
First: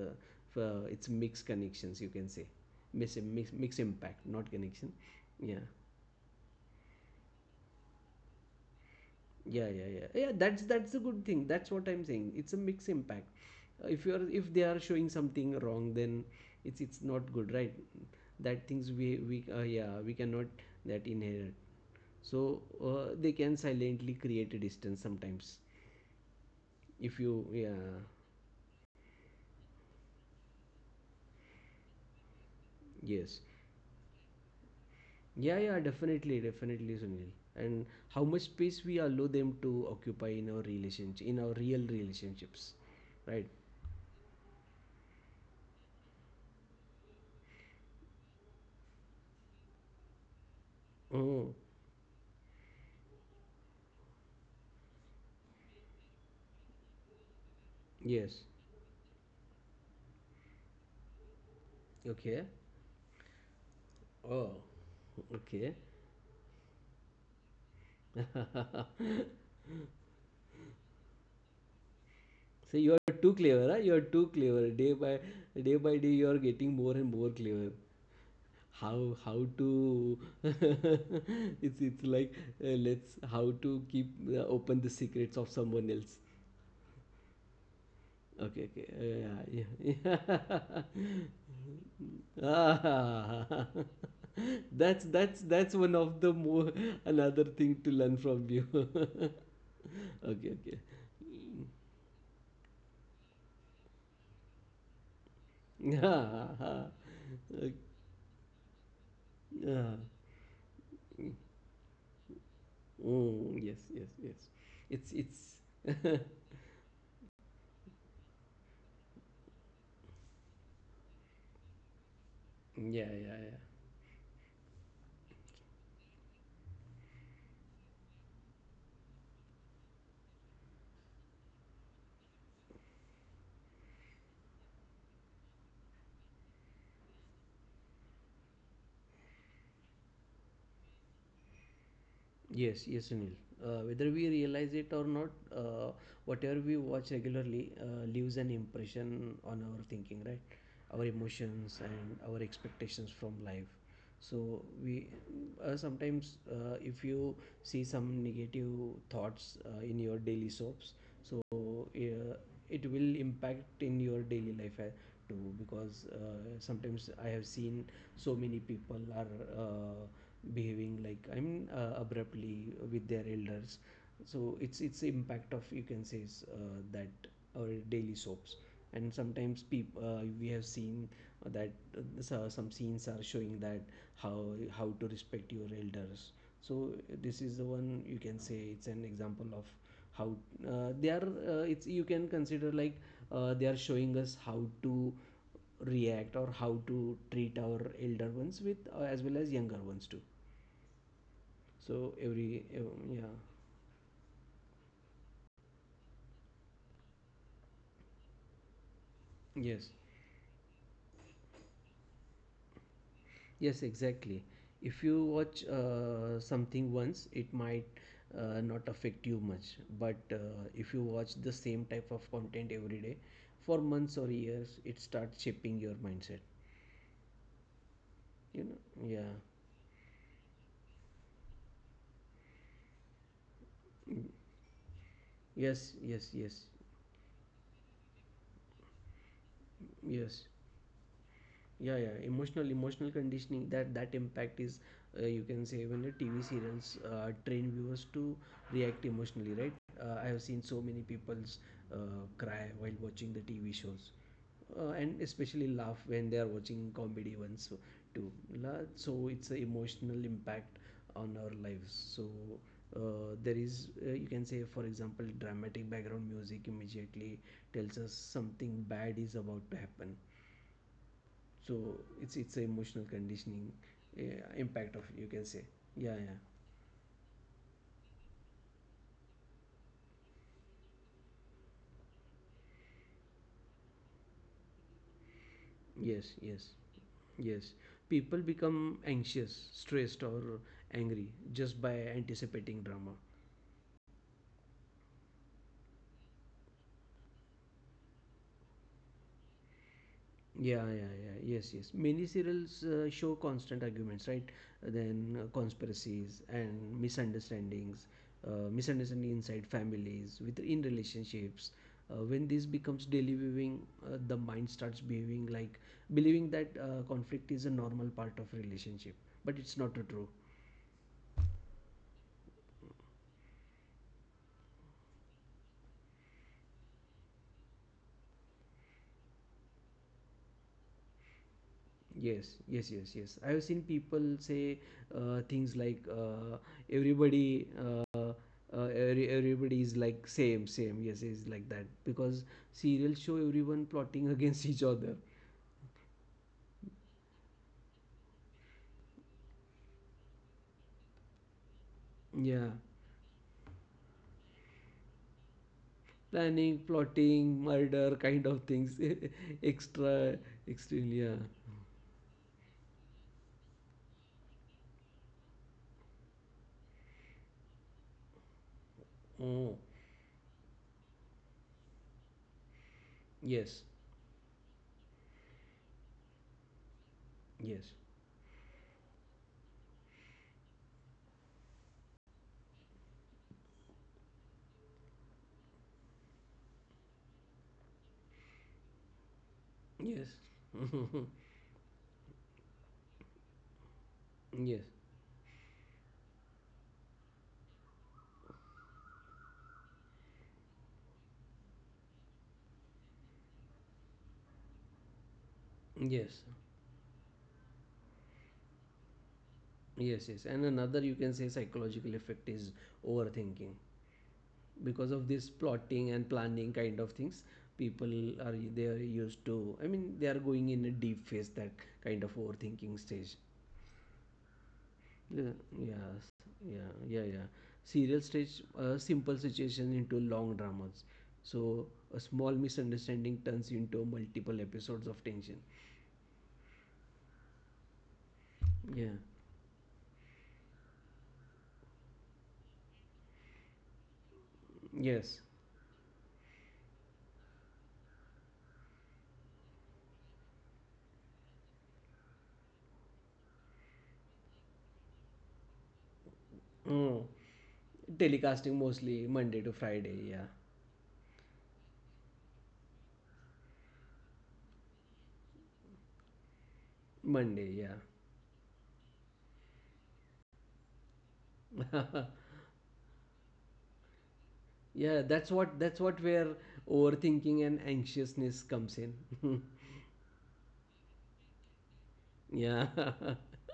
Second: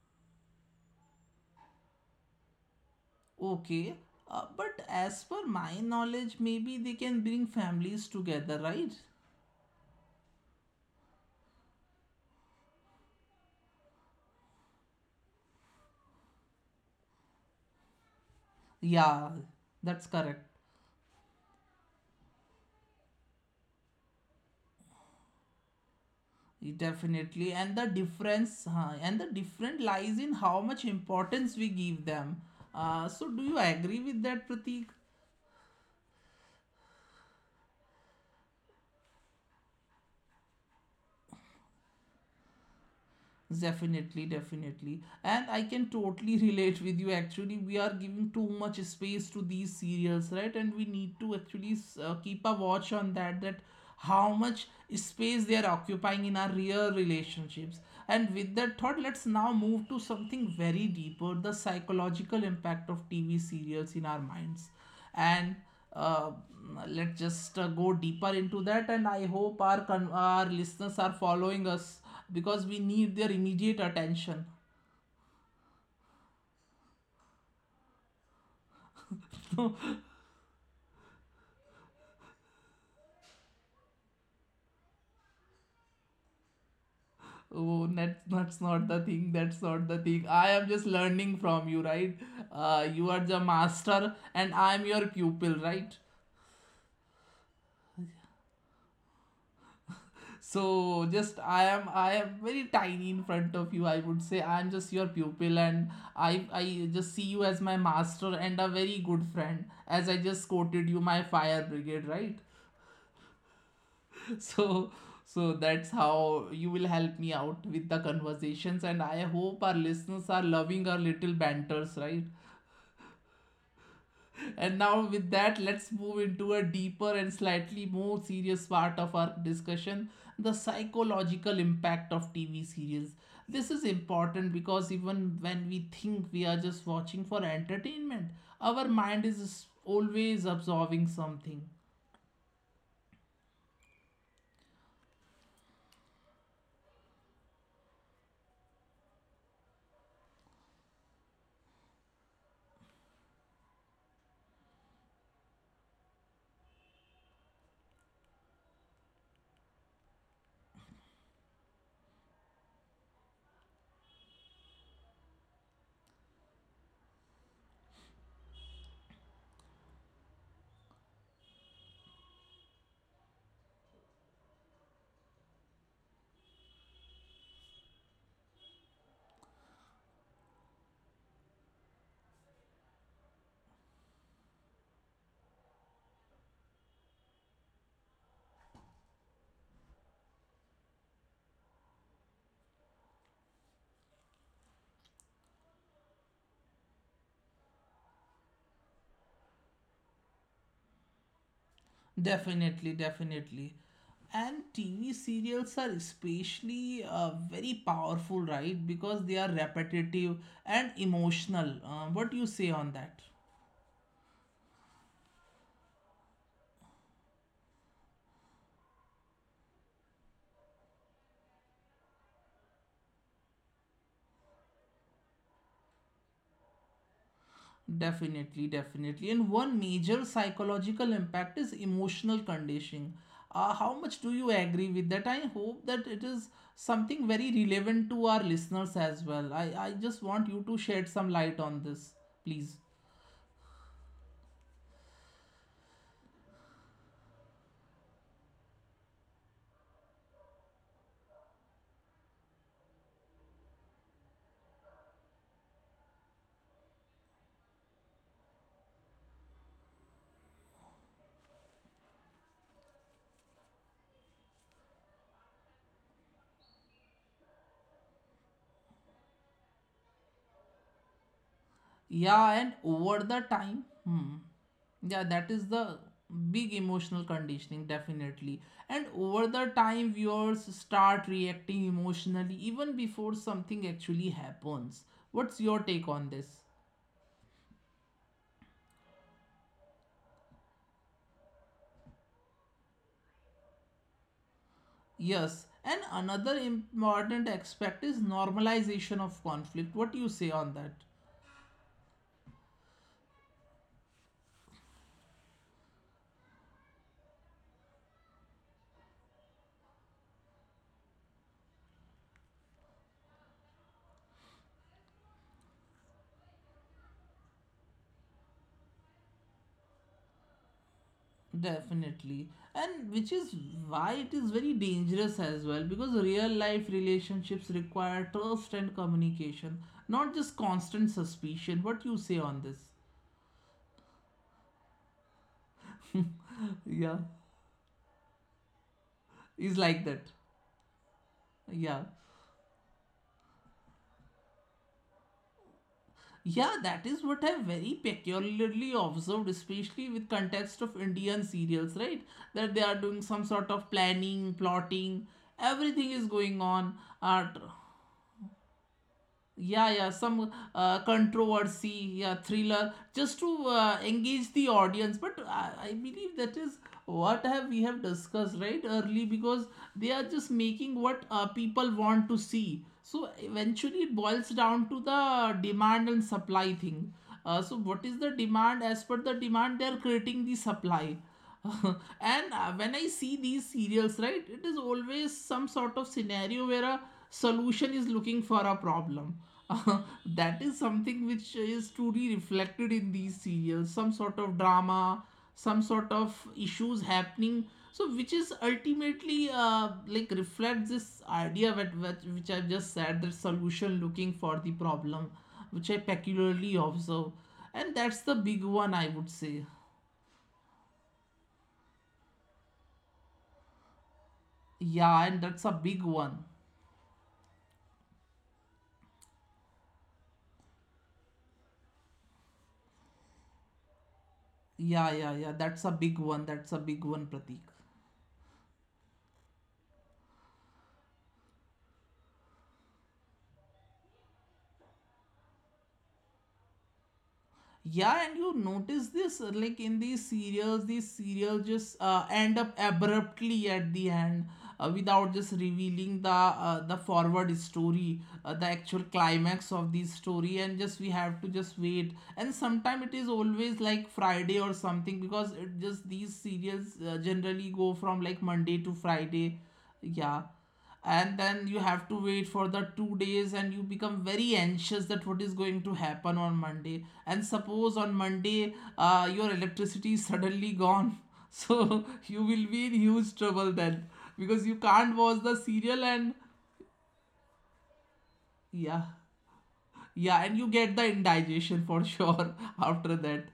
Speaker 2: it's mixed connections, you can say, mix, mix, mix
Speaker 1: okay.
Speaker 2: impact, not
Speaker 1: But
Speaker 2: connection.
Speaker 1: as per
Speaker 2: Yeah,
Speaker 1: my knowledge, maybe they can bring families together, right?
Speaker 2: yeah, yeah, yeah, yeah, that's a good thing. That's what I'm saying, it's a mixed impact. If you're, if they are showing something wrong, then it's not good, right? That things we,
Speaker 1: Yeah,
Speaker 2: yeah,
Speaker 1: that's
Speaker 2: we
Speaker 1: correct.
Speaker 2: cannot that inherit. So they can silently create a distance sometimes. If you,
Speaker 1: Definitely. And the
Speaker 2: yeah,
Speaker 1: difference, huh, and the different lies in how much importance we give them. So,
Speaker 2: yes,
Speaker 1: do you agree with that, Pratik?
Speaker 2: yeah, yeah, definitely, definitely, Sunil, and how much space we allow them to occupy in our relationship, in our real relationships, right?
Speaker 1: Definitely, definitely. And I can totally [LAUGHS] relate with you. Actually, we are giving too much space to these serials, right? And we need to
Speaker 2: Oh,
Speaker 1: actually keep a watch on that, that how much space they are occupying in our real relationships. And
Speaker 2: yes,
Speaker 1: with that thought, let's now move to something very deeper, the psychological
Speaker 2: okay.
Speaker 1: impact of TV serials in our
Speaker 2: Oh,
Speaker 1: minds. And
Speaker 2: okay.
Speaker 1: uh, let's just go deeper into that.
Speaker 2: [LAUGHS]
Speaker 1: And I hope our, our listeners are following us because we
Speaker 2: So you
Speaker 1: need
Speaker 2: are
Speaker 1: their
Speaker 2: too clever,
Speaker 1: immediate
Speaker 2: huh? You are too
Speaker 1: attention.
Speaker 2: clever. Day by, day by day, you are getting more and more clever. How to? [LAUGHS] It's like, let's, how to keep, open the secrets of someone else.
Speaker 1: Oh, that's
Speaker 2: Okay,
Speaker 1: not
Speaker 2: okay.
Speaker 1: the thing. That's not the
Speaker 2: Yeah, yeah.
Speaker 1: thing. I am just learning
Speaker 2: [LAUGHS]
Speaker 1: from you, right? You are the
Speaker 2: Ah,
Speaker 1: master, and
Speaker 2: [LAUGHS]
Speaker 1: I am
Speaker 2: that's,
Speaker 1: your
Speaker 2: that's
Speaker 1: pupil,
Speaker 2: that's one
Speaker 1: right?
Speaker 2: of the more, another thing to learn from you. [LAUGHS] Okay, okay.
Speaker 1: So just I am very tiny in front of you. I would say I am just your pupil, and I
Speaker 2: Ah, ah,
Speaker 1: I just see you as my master and a very good friend.
Speaker 2: ah.
Speaker 1: As I just quoted you, my fire brigade, right?
Speaker 2: Mm, yes, yes,
Speaker 1: [LAUGHS]
Speaker 2: yes.
Speaker 1: So,
Speaker 2: It's
Speaker 1: so that's how you will help me out with the conversations, and I hope our listeners are loving our little banters, right?
Speaker 2: yeah, yeah, yeah.
Speaker 1: And now, with that, let's move into a deeper and slightly more serious part of our discussion, the psychological impact of TV series. This is important because even when we think we are just watching for entertainment, our mind is always absorbing something.
Speaker 2: Yes, yes, Sunil. Whether we realize it or not, whatever we watch regularly leaves an impression on our thinking, right? Our emotions and our expectations from life. So we, sometimes, if you see some negative thoughts in your daily soaps, so it will impact in your daily life too. Because sometimes I have seen so many people are. Uh, behaving like, I mean, abruptly with their elders. So it's the impact of, you can say, is, that our daily soaps. And sometimes we have seen that some scenes are showing that how how to respect your elders. So this is the one, you can say, it's an example of how they are. It's, you can consider like they are showing us how to react or how to treat our elder ones with, as well as younger ones too. So every
Speaker 1: Definitely,
Speaker 2: yeah.
Speaker 1: definitely. And TV serials are especially very powerful, right? Because they are
Speaker 2: Yes,
Speaker 1: repetitive and emotional. What do you say on that?
Speaker 2: yes, exactly. If you watch something once, it might not affect you much, but if you watch the same type of content every day for months or years, it starts shaping your mindset, you
Speaker 1: Definitely,
Speaker 2: know. Yeah,
Speaker 1: definitely. And one major psychological impact is emotional conditioning. How much do you agree with that? I hope
Speaker 2: yes,
Speaker 1: that it
Speaker 2: yes,
Speaker 1: is
Speaker 2: yes,
Speaker 1: something very relevant to our listeners as well. I just
Speaker 2: yes.
Speaker 1: want you to shed some light on
Speaker 2: Yeah, yeah,
Speaker 1: this,
Speaker 2: emotional,
Speaker 1: please.
Speaker 2: emotional conditioning, that, that impact is, you can say, when the TV serials train viewers to react emotionally, right? I have seen so many people's, uh, cry while watching the TV shows, and especially laugh when they are watching comedy ones so, too. So it's an emotional impact on our lives. So there is, you can say, for example, dramatic background music immediately tells us something bad is about to happen. So it's a emotional conditioning
Speaker 1: Yeah, and over the
Speaker 2: impact of,
Speaker 1: time,
Speaker 2: you can say.
Speaker 1: hmm,
Speaker 2: Yeah, yeah.
Speaker 1: yeah, that is the big emotional conditioning, definitely. And over the time, viewers start reacting emotionally even before something actually happens. What's
Speaker 2: Yes,
Speaker 1: your take
Speaker 2: yes.
Speaker 1: on this?
Speaker 2: Yes. People become anxious, stressed, or angry just by anticipating drama.
Speaker 1: Yes, and another important aspect is normalization of conflict. What do you
Speaker 2: Yeah,
Speaker 1: say on
Speaker 2: yeah,
Speaker 1: that?
Speaker 2: yeah. Yes, yes. Many serials show constant arguments, right? Then conspiracies and misunderstandings, misunderstanding inside families, within relationships. When this becomes daily viewing, the mind starts behaving like believing that conflict is a normal part of relationship, but it's not true.
Speaker 1: Definitely. And which is why it is very dangerous as well because real life relationships require trust and communication, not just constant suspicion. What you say
Speaker 2: Yes,
Speaker 1: on this?
Speaker 2: yes, yes, yes. I have seen people say things like,
Speaker 1: [LAUGHS] Yeah,
Speaker 2: everybody, every, everybody
Speaker 1: is
Speaker 2: is
Speaker 1: like
Speaker 2: like
Speaker 1: that.
Speaker 2: same, same. Yes, is like that
Speaker 1: Yeah.
Speaker 2: because serials show everyone plotting [LAUGHS] against each other.
Speaker 1: Yeah, that is what I very peculiarly observed, especially with context of Indian serials, right?
Speaker 2: Yeah,
Speaker 1: That they are doing some sort of planning, plotting, everything is going
Speaker 2: planning,
Speaker 1: on. Uh,
Speaker 2: plotting, murder, kind of things. [LAUGHS]
Speaker 1: Yeah, yeah,
Speaker 2: Extra,
Speaker 1: some
Speaker 2: extremely. Yeah.
Speaker 1: controversy, yeah, thriller, just to engage the audience. But I believe that is what have we have discussed right early, because
Speaker 2: Oh,
Speaker 1: they are just making what people want to see. So
Speaker 2: yes,
Speaker 1: eventually it boils down to the demand and supply thing. So
Speaker 2: yes,
Speaker 1: what is the demand? As per the demand, they are creating the supply. [LAUGHS] And when I see these serials, right, it is always some sort of scenario where a solution is looking for a problem. [LAUGHS]
Speaker 2: yes,
Speaker 1: That is something
Speaker 2: [LAUGHS]
Speaker 1: which is truly reflected in these serials, some sort of
Speaker 2: yes,
Speaker 1: drama, some sort of issues happening. So which is ultimately like reflects this idea that, that which I've just said, the solution looking for the problem, which I
Speaker 2: yes,
Speaker 1: peculiarly observe, and that's the big one, I would say.
Speaker 2: yes, yes. And another, you can say, psychological effect is overthinking. Because
Speaker 1: Yeah,
Speaker 2: of
Speaker 1: and
Speaker 2: this
Speaker 1: that's a big
Speaker 2: plotting and
Speaker 1: one.
Speaker 2: planning kind of things, people are, they are used to, I mean, they are going in a deep phase, that kind of overthinking stage.
Speaker 1: Yeah, yeah, yeah,
Speaker 2: Yeah,
Speaker 1: that's a big
Speaker 2: yes,
Speaker 1: one, that's a
Speaker 2: yeah,
Speaker 1: big
Speaker 2: yeah,
Speaker 1: one,
Speaker 2: yeah.
Speaker 1: Pratik.
Speaker 2: Serial stage, simple situation into long dramas. So a small misunderstanding turns into multiple episodes of tension.
Speaker 1: Yeah, and you
Speaker 2: Yeah,
Speaker 1: notice this like in these serials just end up abruptly at the end
Speaker 2: yes,
Speaker 1: without just revealing the forward story, the actual climax of the story, and just we have to just wait. And sometimes it is always like Friday or something, because it just these serials
Speaker 2: mm,
Speaker 1: generally go from like
Speaker 2: telecasting
Speaker 1: Monday to
Speaker 2: mostly Monday to
Speaker 1: Friday.
Speaker 2: Friday, yeah.
Speaker 1: Yeah, and then you have to wait for the two days and you become very anxious that what is going to happen on Monday, and
Speaker 2: Monday, yeah.
Speaker 1: suppose on Monday your electricity is suddenly gone [LAUGHS] so
Speaker 2: [LAUGHS]
Speaker 1: you will be in huge trouble then because you
Speaker 2: Yeah,
Speaker 1: can't
Speaker 2: that's
Speaker 1: watch the
Speaker 2: what, that's
Speaker 1: serial.
Speaker 2: what
Speaker 1: And
Speaker 2: where overthinking and anxiousness comes in.
Speaker 1: yeah,
Speaker 2: [LAUGHS]
Speaker 1: yeah, and you get the indigestion for sure
Speaker 2: Yeah.
Speaker 1: [LAUGHS] after
Speaker 2: [LAUGHS]
Speaker 1: that.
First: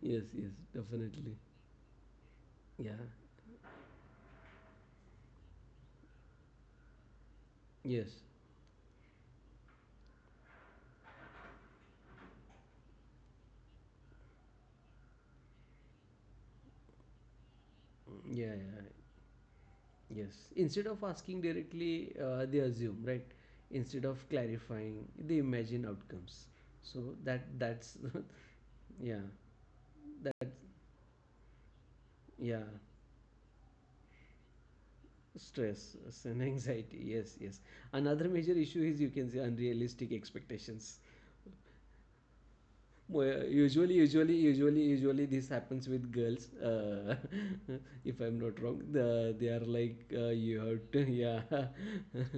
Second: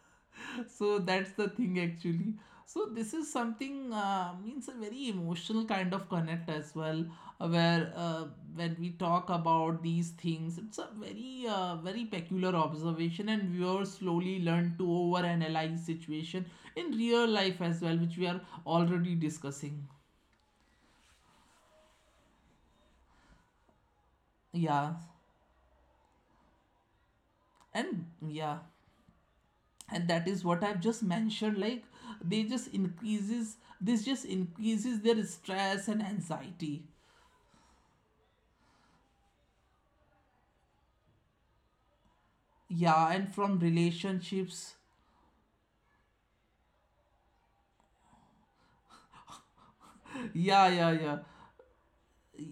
Speaker 2: Yes, yes,
Speaker 1: So that's
Speaker 2: definitely.
Speaker 1: the thing actually. So
Speaker 2: Yeah.
Speaker 1: this is something means a very emotional kind of connect as well, uh, where
Speaker 2: Yes.
Speaker 1: uh, when we talk about these things it's a very very peculiar observation, and viewers slowly learn to overanalyze situation in real life as well, which we are
Speaker 2: Yeah, yeah.
Speaker 1: already discussing.
Speaker 2: Yes. Instead of asking directly, they assume, right? Instead of
Speaker 1: Yeah,
Speaker 2: clarifying, they imagine outcomes. So that
Speaker 1: and
Speaker 2: that's
Speaker 1: yeah,
Speaker 2: [LAUGHS] yeah.
Speaker 1: and that is
Speaker 2: That
Speaker 1: what I've just mentioned, like they just
Speaker 2: yeah.
Speaker 1: increases, this just increases their stress and
Speaker 2: Stress and
Speaker 1: anxiety.
Speaker 2: anxiety. Yes, yes. Another major issue is, you can say, unrealistic expectations.
Speaker 1: Yeah, and
Speaker 2: Well,
Speaker 1: from
Speaker 2: usually, usually,
Speaker 1: relationships.
Speaker 2: usually, usually, this happens with girls. [LAUGHS] If I'm not wrong, they are like,
Speaker 1: [LAUGHS] Yeah,
Speaker 2: you
Speaker 1: yeah,
Speaker 2: have
Speaker 1: yeah.
Speaker 2: to, [LAUGHS] yeah, [LAUGHS]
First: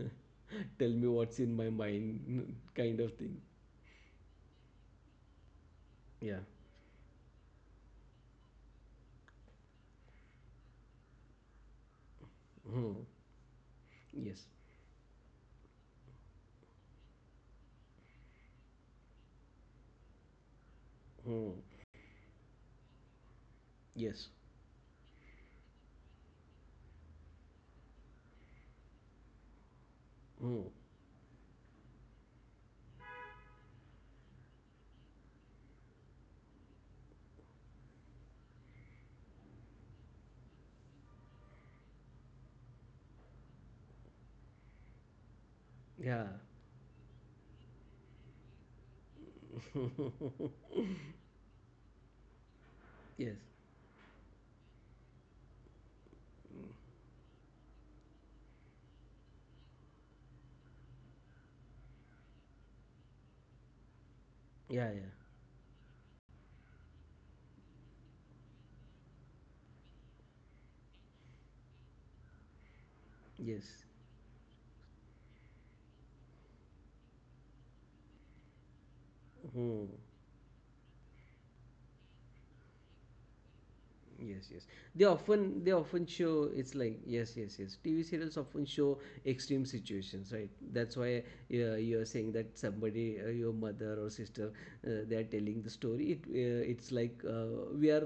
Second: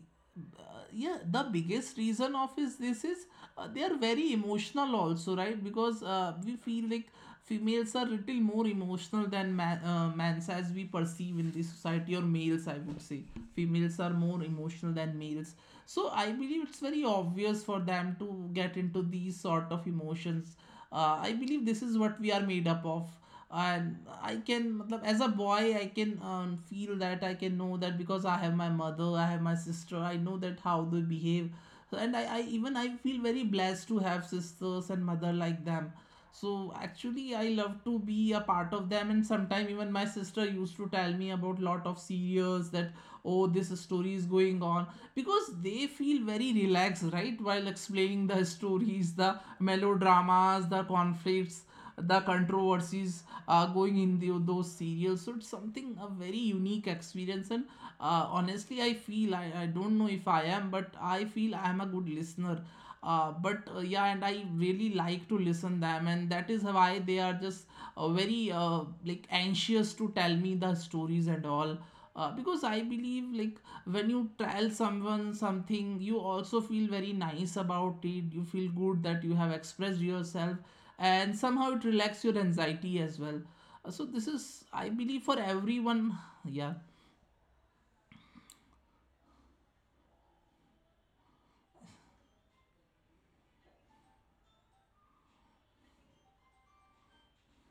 Speaker 2: tell me
Speaker 1: Yeah,
Speaker 2: what's
Speaker 1: the
Speaker 2: in my
Speaker 1: biggest reason of
Speaker 2: mind, [LAUGHS]
Speaker 1: is
Speaker 2: kind
Speaker 1: this
Speaker 2: of
Speaker 1: is
Speaker 2: thing.
Speaker 1: they are very emotional also, right? Because
Speaker 2: Yeah.
Speaker 1: we feel like females are little more emotional than mans as we perceive in this society, or males I
Speaker 2: Hmm.
Speaker 1: would say, females are
Speaker 2: Yes.
Speaker 1: more emotional than males. So I believe it's very obvious for them to get into these sort of emotions. Uh, I
Speaker 2: Hmm.
Speaker 1: believe this is what we are made up of. And
Speaker 2: Yes.
Speaker 1: I can matlab, as a boy I can feel that, I can know that, because I have my mother, I have my
Speaker 2: Hmm.
Speaker 1: sister, I know that how they behave. So, and I even I feel very blessed to have sisters and mother like them. So actually I love to be a part of them, and sometime even my sister used to tell me about lot of serials that oh, this story is going
Speaker 2: Yeah.
Speaker 1: on, because they feel very relaxed, right, while explaining the
Speaker 2: [LAUGHS]
Speaker 1: stories, the melodramas, the conflicts,
Speaker 2: yes.
Speaker 1: The controversies going in those
Speaker 2: Yeah.
Speaker 1: serials, so it's something a very unique experience. And honestly I feel, I don't know if I am, but I feel I am a good listener. uh,
Speaker 2: Yeah.
Speaker 1: but uh, yeah, and I really like to listen them, and that is why they are just very like anxious to tell me the stories and all,
Speaker 2: Yes.
Speaker 1: because I believe, like, when you tell someone something, you also feel very nice about it. You feel good that you
Speaker 2: Hmm.
Speaker 1: have expressed yourself, and somehow it relaxes your anxiety as well. So
Speaker 2: Yes,
Speaker 1: this
Speaker 2: yes.
Speaker 1: is,
Speaker 2: They
Speaker 1: I believe,
Speaker 2: often they
Speaker 1: for
Speaker 2: often
Speaker 1: everyone.
Speaker 2: show it's like,
Speaker 1: Yeah.
Speaker 2: yes, yes, yes. TV serials often show extreme situations, right? That's why, you're saying that somebody, your mother or sister, they are telling the story. It's like we are.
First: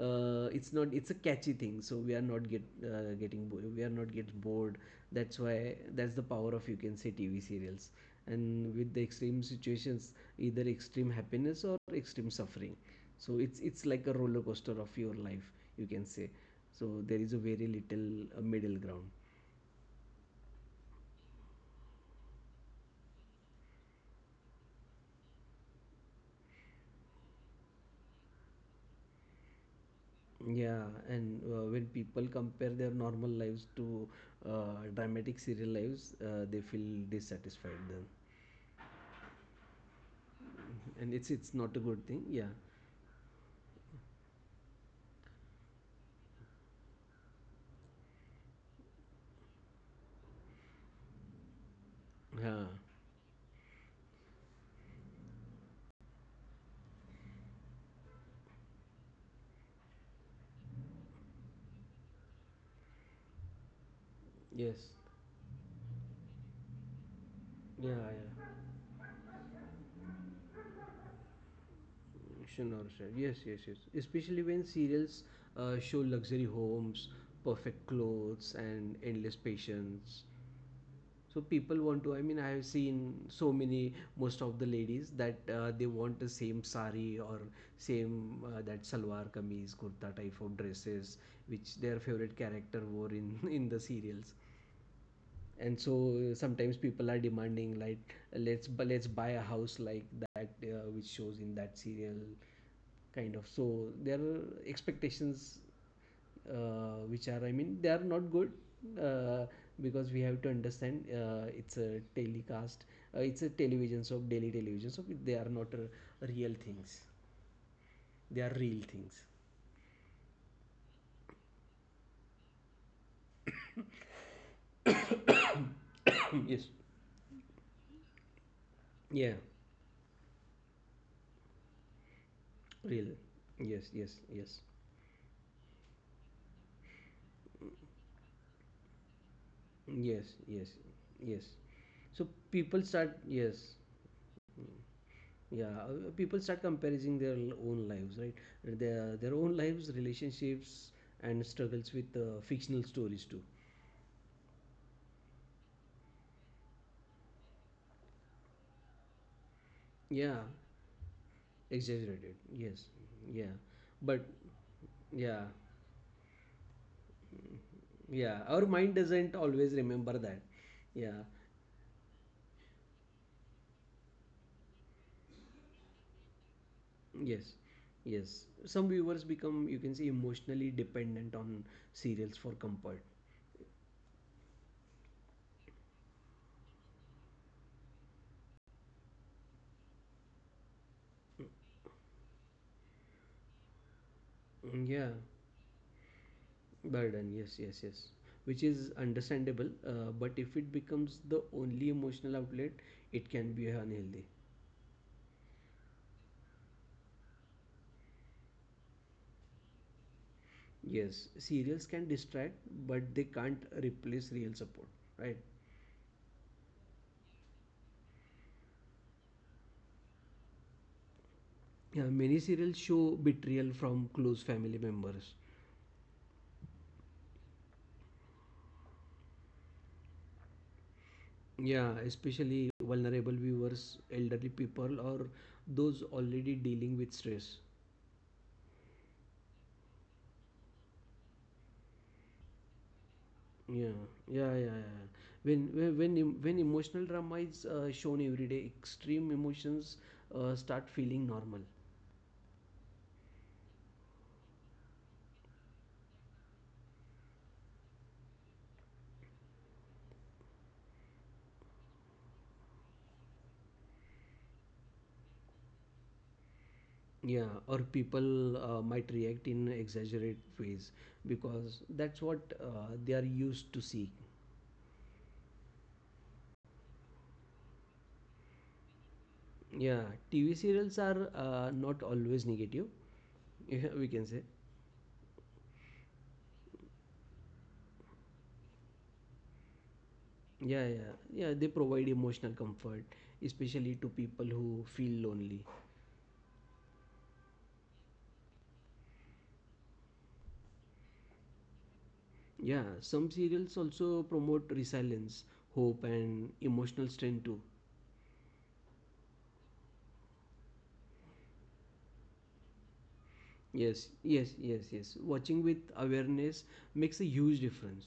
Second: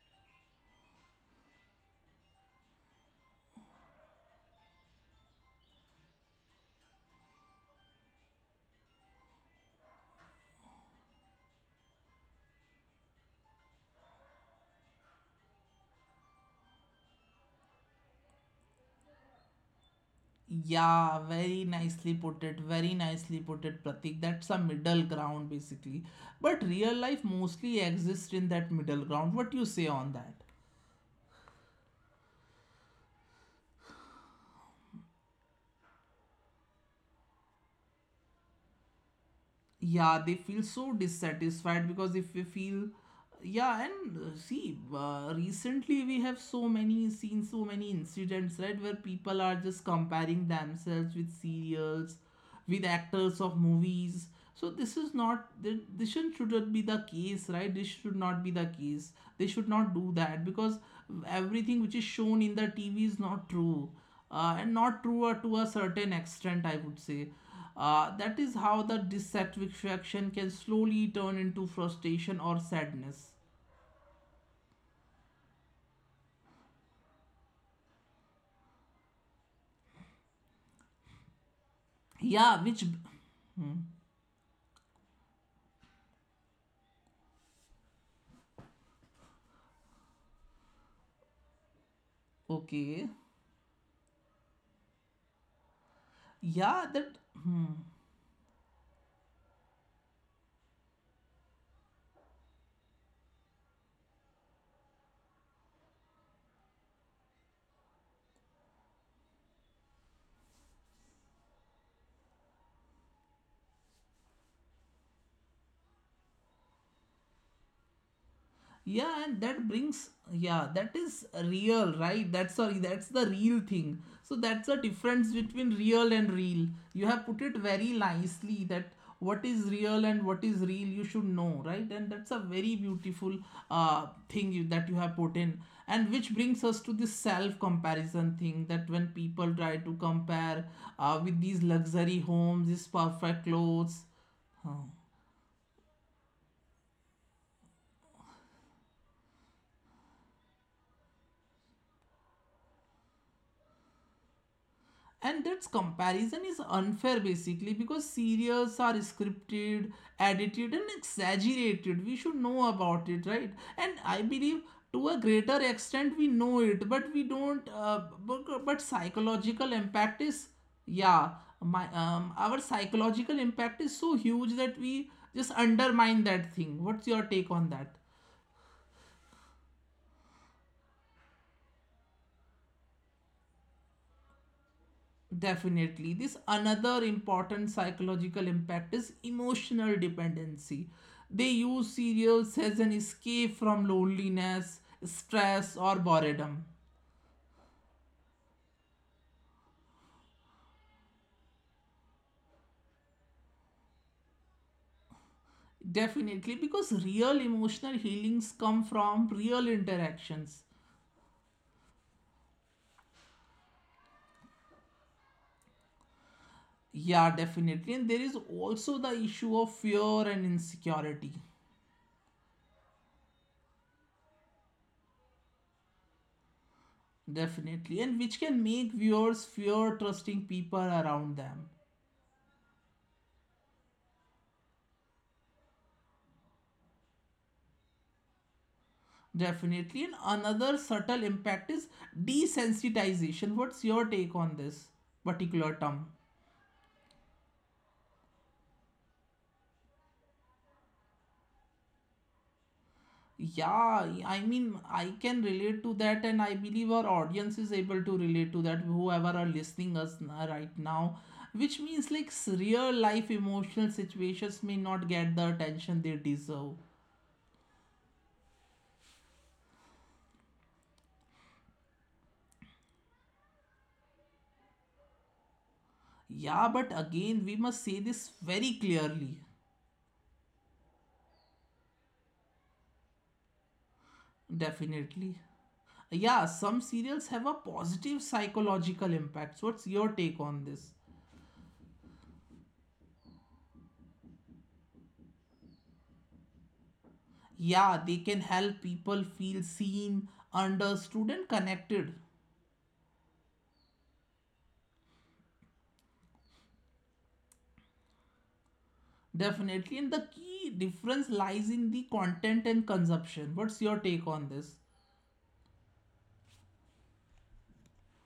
Speaker 2: It's not. It's a catchy thing, so we are not get bored. That's why that's the power of, you can say, TV serials, and with the extreme situations, either extreme happiness or extreme suffering, so it's like a roller coaster of your life, you can say. So there is a very little middle ground.
Speaker 1: Yeah, very nicely put it. Very nicely put it, Pratik. That's a middle ground basically. But real life mostly exists in that middle ground. What you say on that?
Speaker 2: Yeah, and when people compare their normal lives to dramatic serial lives, they feel dissatisfied then.
Speaker 1: Yeah, they feel so
Speaker 2: And it's
Speaker 1: dissatisfied.
Speaker 2: not a
Speaker 1: Because
Speaker 2: good
Speaker 1: if
Speaker 2: thing.
Speaker 1: we
Speaker 2: Yeah,
Speaker 1: feel, yeah, and see, recently we have so many, seen so many incidents, right, where people are just comparing themselves with serials,
Speaker 2: yeah,
Speaker 1: with actors of movies. So this is not th- this shouldn't, be the case, right? This should not be the case. They should not do that, because everything which is shown in the TV is not true. And
Speaker 2: yes,
Speaker 1: not true to a certain extent, I would say.
Speaker 2: yeah,
Speaker 1: That is
Speaker 2: yeah.
Speaker 1: how the dissatisfaction can slowly turn into frustration or
Speaker 2: Sure, no, sure.
Speaker 1: sadness.
Speaker 2: Yes, yes, yes. Especially when serials show luxury homes, perfect clothes, and endless patience. So people want to, I mean,
Speaker 1: Yeah,
Speaker 2: I have
Speaker 1: which
Speaker 2: seen so many, most of the ladies, that they want the same sari or same, that salwar kameez kurta type of dresses, which their favorite character wore in
Speaker 1: okay.
Speaker 2: [LAUGHS] in the serials. And so sometimes people are
Speaker 1: Yeah, that.
Speaker 2: demanding, like, let's buy a house like that, which shows in that serial, kind of. So there are expectations which are, I mean, they are not good, uh, because we have to understand, it's a telecast, it's a television, so daily television, so they are not real things. They are real things.
Speaker 1: Yeah, and that brings, yeah, that is real, right? That's, sorry, that's the real thing. So that's the
Speaker 2: [COUGHS] Yes.
Speaker 1: difference between real and real. You have put it
Speaker 2: Yeah,
Speaker 1: very nicely that what is real and what is real, you should
Speaker 2: real.
Speaker 1: know, right? And that's a
Speaker 2: Yes, yes,
Speaker 1: very
Speaker 2: yes,
Speaker 1: beautiful thing that you have put in. And which brings us to this self comparison thing, that
Speaker 2: yes,
Speaker 1: when
Speaker 2: yes,
Speaker 1: people try to
Speaker 2: yes.
Speaker 1: compare
Speaker 2: So
Speaker 1: with these
Speaker 2: people
Speaker 1: luxury
Speaker 2: start,
Speaker 1: homes, these
Speaker 2: yes.
Speaker 1: perfect clothes.
Speaker 2: Yeah, people start comparing their own lives, right? Their own lives, relationships, and struggles with fictional stories too.
Speaker 1: And that comparison is unfair basically, because serials are scripted,
Speaker 2: Yeah,
Speaker 1: edited and exaggerated. We should
Speaker 2: exaggerated,
Speaker 1: know
Speaker 2: yes.
Speaker 1: about it, right?
Speaker 2: Yeah,
Speaker 1: And I
Speaker 2: but
Speaker 1: believe, to a greater
Speaker 2: yeah,
Speaker 1: extent, we know it, but we don't,
Speaker 2: yeah,
Speaker 1: but
Speaker 2: our mind doesn't
Speaker 1: psychological
Speaker 2: always
Speaker 1: impact
Speaker 2: remember
Speaker 1: is,
Speaker 2: that.
Speaker 1: yeah.
Speaker 2: Yeah,
Speaker 1: my Our psychological impact is so huge that we just undermine that thing. What's your take on
Speaker 2: yes,
Speaker 1: that?
Speaker 2: yes. Some viewers become, you can say, emotionally dependent on serials for comfort.
Speaker 1: Definitely. This another important psychological impact is emotional dependency. They use cereals as an escape from loneliness,
Speaker 2: Mm, yeah,
Speaker 1: stress, or boredom.
Speaker 2: burden, yes, yes, yes, which is understandable, but if it becomes the only emotional outlet, it can be unhealthy.
Speaker 1: Definitely, because real emotional healings come from real interactions.
Speaker 2: Yes, serials can distract, but they can't replace real support, right?
Speaker 1: Yeah, definitely. And there is also the issue of fear and insecurity.
Speaker 2: Yeah, many serials show betrayal from close family members.
Speaker 1: Definitely. And which can make viewers fear trusting people around them.
Speaker 2: Yeah, especially vulnerable viewers, elderly people, or those already dealing with stress.
Speaker 1: Definitely. And another subtle impact is desensitization. What's your
Speaker 2: Yeah,
Speaker 1: take on
Speaker 2: yeah,
Speaker 1: this
Speaker 2: yeah, yeah.
Speaker 1: particular
Speaker 2: When
Speaker 1: term?
Speaker 2: when when em- when emotional drama is shown every day, extreme emotions start feeling normal.
Speaker 1: Yeah, I mean, I can relate to that, and I believe our audience is able to relate to that, whoever are listening us right now, which means like real life emotional situations may not get the attention they deserve.
Speaker 2: Yeah, or people might react in exaggerate ways because that's what they are used to see.
Speaker 1: Yeah, but again, we must say this very clearly.
Speaker 2: Yeah, TV serials are not always negative. Yeah, we can say.
Speaker 1: Definitely. Yeah, some serials have a positive psychological impact. So what's your take on this?
Speaker 2: Yeah, yeah, yeah. They provide emotional comfort, especially to people who feel lonely.
Speaker 1: Yeah, they can help people feel seen, understood, and connected.
Speaker 2: Yeah, some serials also promote resilience, hope, and emotional strength too.
Speaker 1: Definitely. And the key difference lies in the content and consumption. What's your take
Speaker 2: Yes,
Speaker 1: on
Speaker 2: yes,
Speaker 1: this?
Speaker 2: yes, yes. Watching with awareness makes a huge difference.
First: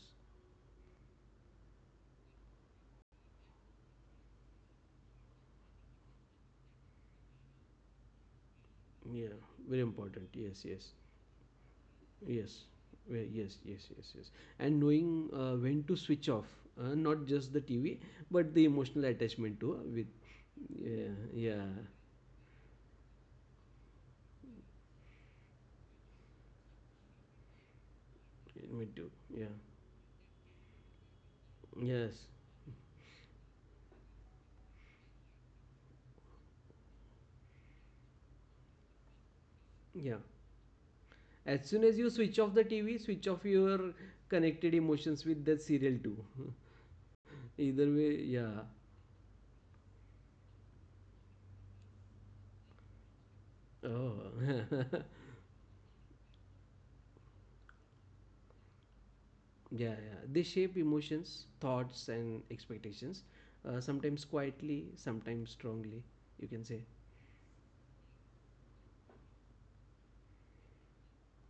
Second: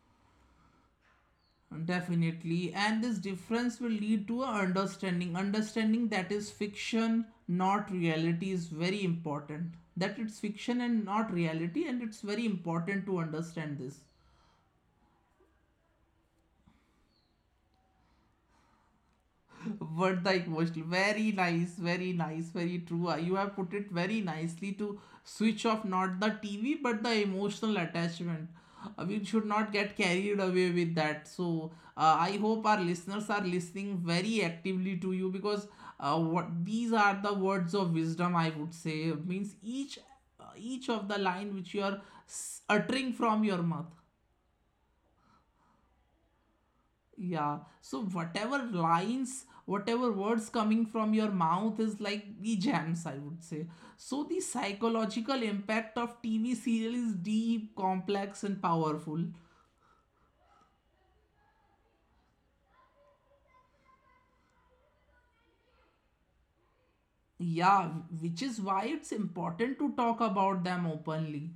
Speaker 1: Definitely, and this difference will lead to a understanding. Understanding that is fiction, not reality, is very
Speaker 2: Yeah,
Speaker 1: important.
Speaker 2: very
Speaker 1: That
Speaker 2: important.
Speaker 1: it's
Speaker 2: Yes,
Speaker 1: fiction
Speaker 2: yes,
Speaker 1: and not reality, and it's very
Speaker 2: yes,
Speaker 1: important to
Speaker 2: Yes,
Speaker 1: understand
Speaker 2: yes,
Speaker 1: this.
Speaker 2: yes, yes. And knowing when to switch off, not just the TV, but the emotional attachment too. With.
Speaker 1: What the emotional.
Speaker 2: Yeah,
Speaker 1: Very
Speaker 2: yeah,
Speaker 1: nice, very nice, very true. You have put it very nicely to switch off not the TV but the emotional attachment.
Speaker 2: me too.
Speaker 1: We should
Speaker 2: Yeah,
Speaker 1: not get carried away with that. So
Speaker 2: yes,
Speaker 1: I hope our listeners are listening very actively to you, because what, these are the words of wisdom, I would say. Means
Speaker 2: yeah.
Speaker 1: each of the line
Speaker 2: As
Speaker 1: which you
Speaker 2: soon
Speaker 1: are
Speaker 2: as you switch off the TV,
Speaker 1: uttering
Speaker 2: switch
Speaker 1: from
Speaker 2: off
Speaker 1: your mouth.
Speaker 2: your connected emotions with that serial too.
Speaker 1: Yeah.
Speaker 2: [LAUGHS] Either
Speaker 1: So
Speaker 2: way,
Speaker 1: whatever
Speaker 2: yeah.
Speaker 1: lines, whatever words coming from your mouth is like the gems, I would say.
Speaker 2: Oh,
Speaker 1: So the
Speaker 2: [LAUGHS]
Speaker 1: psychological impact of TV serial is deep, complex, and powerful.
Speaker 2: yeah, yeah. They shape emotions, thoughts, and expectations. Sometimes quietly, sometimes strongly. You can say,
Speaker 1: Yeah, which is why it's important to talk about them openly.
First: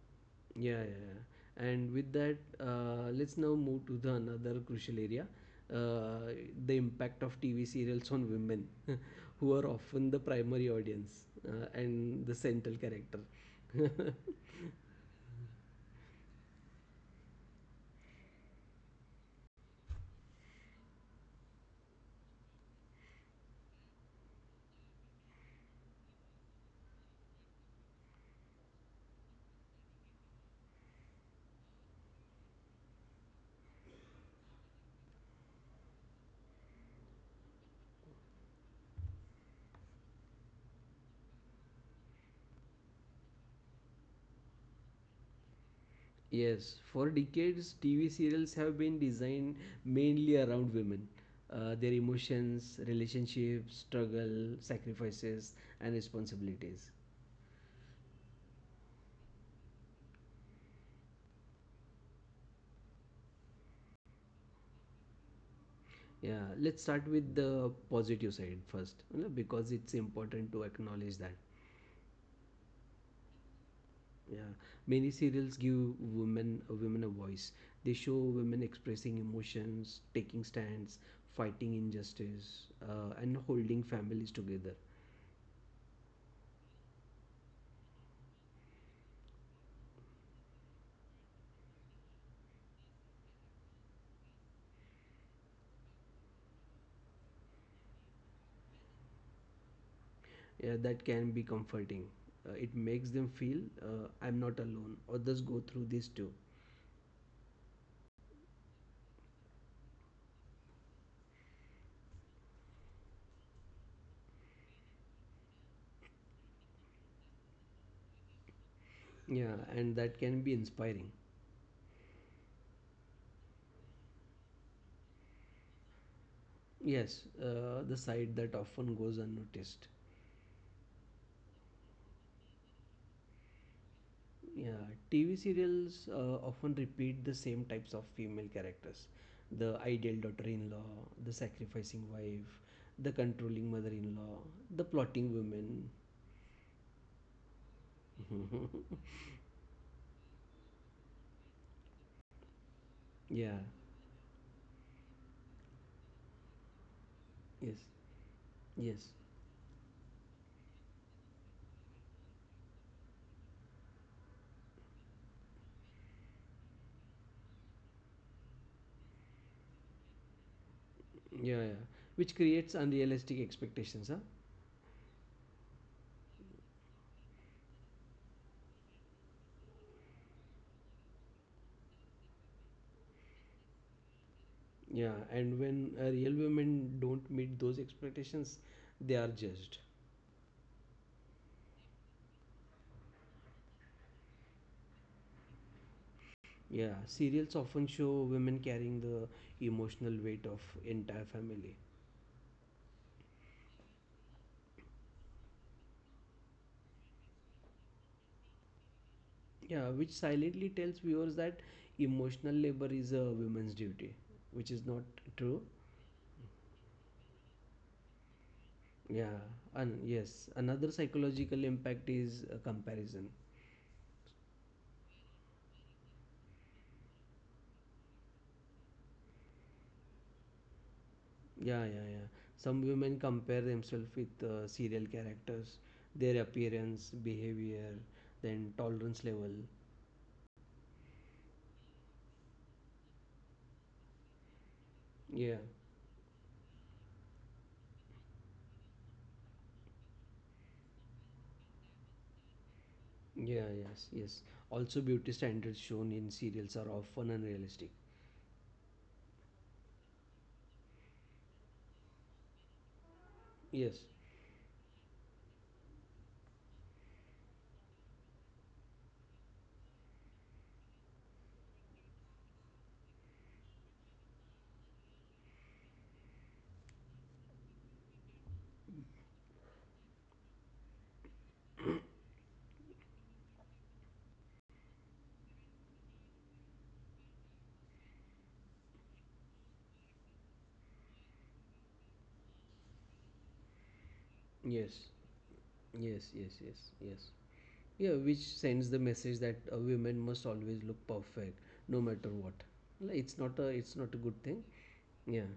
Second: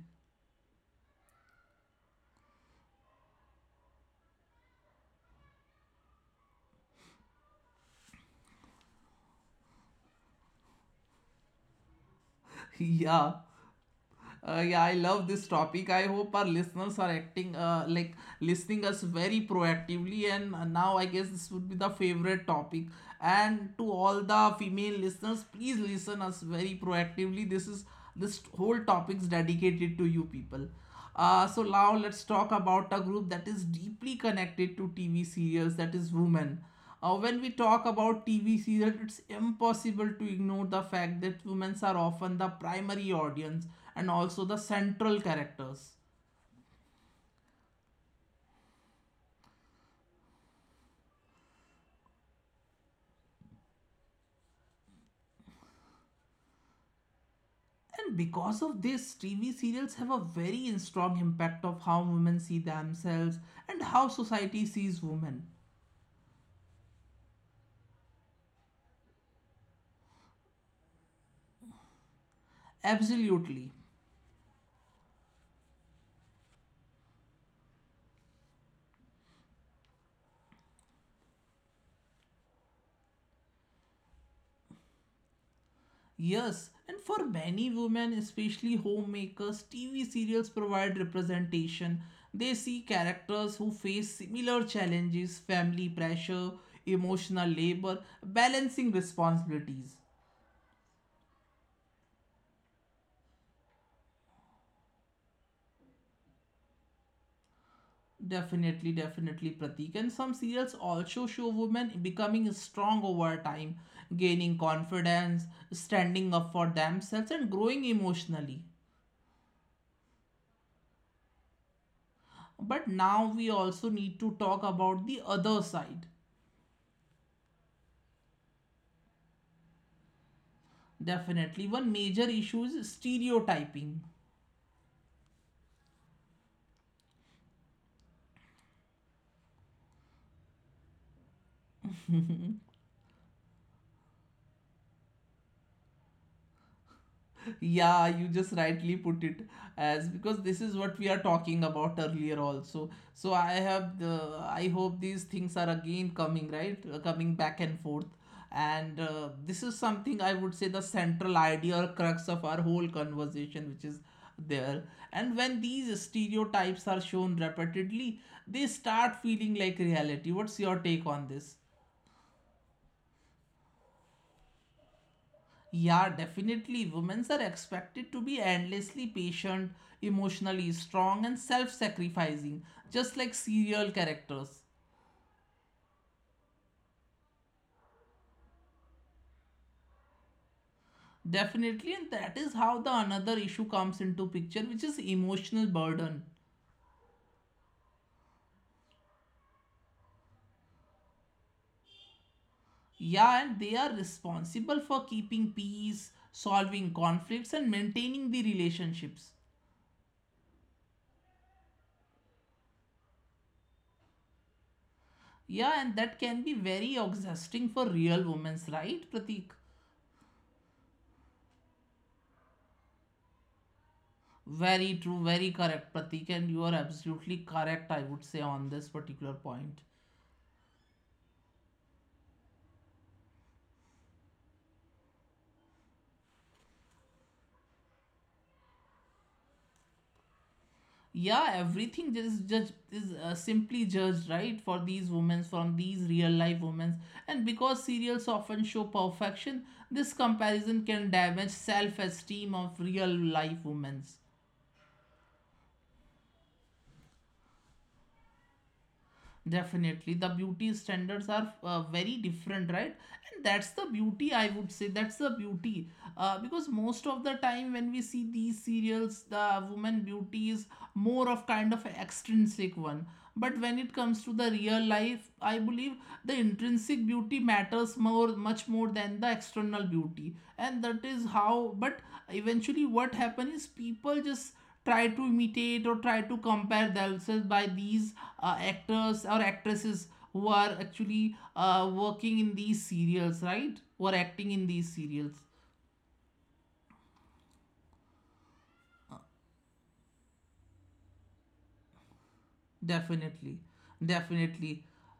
Speaker 2: yeah, yeah, yeah. And with that, let's now move to the another crucial area, uh, the impact of TV serials on women, [LAUGHS] who are often the primary audience and the
Speaker 1: [LAUGHS]
Speaker 2: central character.
Speaker 1: Yeah.
Speaker 2: [LAUGHS]
Speaker 1: Yeah, I love this topic. I hope our listeners are acting like listening us very proactively. And now I guess this would be the favorite topic. And to all the female listeners, please listen us very proactively. This whole topic is dedicated to you people. So now let's talk about a group that is deeply connected to TV serials. That is women. When we talk about TV serials, it's impossible to ignore the fact that women are often the primary audience, and also the central characters.
Speaker 2: Yes, for decades, TV serials have been designed mainly around women, their emotions, relationships, struggle, sacrifices, and responsibilities.
Speaker 1: And because of this, TV serials have a very strong impact of how women see themselves and how society sees women.
Speaker 2: Yeah, let's start with the positive side first, you know, because it's important to acknowledge that.
Speaker 1: Absolutely.
Speaker 2: Yeah, many serials give women a voice. They show women expressing emotions, taking stands, fighting injustice, and holding families together.
Speaker 1: Yes, and for many women, especially homemakers, TV serials provide representation. They see characters who face similar challenges: family pressure, emotional labor, balancing responsibilities.
Speaker 2: Yeah, that can be comforting. It makes them feel, I'm not alone. Others go through this too.
Speaker 1: Definitely, definitely, Pratik. And some serials also show women becoming strong over time, gaining confidence, standing up for themselves, and growing emotionally.
Speaker 2: Yeah, and that can be inspiring.
Speaker 1: But now we also need to talk about the other side.
Speaker 2: Yes, the side that often goes unnoticed.
Speaker 1: Definitely. One major issue is stereotyping.
Speaker 2: Yeah, TV serials often repeat the same types of female characters: the ideal daughter in law, the sacrificing wife, the controlling mother in law, the plotting woman.
Speaker 1: Yeah, you just rightly
Speaker 2: [LAUGHS]
Speaker 1: put it, as because this is what we are talking about earlier also. So I
Speaker 2: Yeah,
Speaker 1: have the, I hope these things are again coming right, coming back and
Speaker 2: yes,
Speaker 1: forth. And
Speaker 2: yes.
Speaker 1: this is something I would say the central idea or crux of our whole conversation, which is there. And when these stereotypes are shown repeatedly, they start feeling like reality. What's your take on this?
Speaker 2: Yeah, yeah. Which creates unrealistic expectations, huh?
Speaker 1: Yeah, definitely. Women are expected to be endlessly patient, emotionally strong, and self sacrificing, just like serial characters.
Speaker 2: Yeah, and when real women don't meet those expectations, they are judged.
Speaker 1: Definitely, and that is how the another issue comes into picture, which is emotional burden.
Speaker 2: Yeah, serials often show women carrying the emotional weight of entire family.
Speaker 1: Yeah, and they are responsible for keeping peace, solving conflicts, and maintaining the relationships.
Speaker 2: Yeah, which silently tells viewers that emotional labor is a woman's duty, which is not true.
Speaker 1: Yeah, and that can be very exhausting for real women, right,
Speaker 2: Yeah,
Speaker 1: Pratik?
Speaker 2: and yes, another psychological impact is comparison.
Speaker 1: Very true, very correct, Pratik, and you are absolutely correct, I would say, on this particular point.
Speaker 2: Yeah, yeah, yeah. Some women compare themselves with serial characters, their appearance, behavior, then tolerance level.
Speaker 1: Yeah, everything just judged is simply judged, right, for these women,
Speaker 2: Yeah,
Speaker 1: from these real life women. And because serials often show perfection, this comparison can damage self esteem of real life
Speaker 2: yeah,
Speaker 1: women.
Speaker 2: yes, yes. Also, beauty standards shown in serials are often unrealistic.
Speaker 1: Definitely the beauty standards are very different, right? And that's the
Speaker 2: Yes,
Speaker 1: beauty, I would say, that's the beauty. Because most of the time when we see these serials, the woman beauty is more of kind of an extrinsic one. But when it comes to the real life, I believe the intrinsic beauty matters more, much more than the external beauty. And that is how, but eventually what happens is people just try to imitate or try to compare themselves by these actors or actresses who are actually working in these serials, right, who are acting in
Speaker 2: yes,
Speaker 1: these serials.
Speaker 2: yes, yes, yes, yes. Yeah, which sends the message that a woman must always look perfect, no matter what. Like,
Speaker 1: Definitely,
Speaker 2: it's not a good thing.
Speaker 1: definitely.
Speaker 2: Yeah.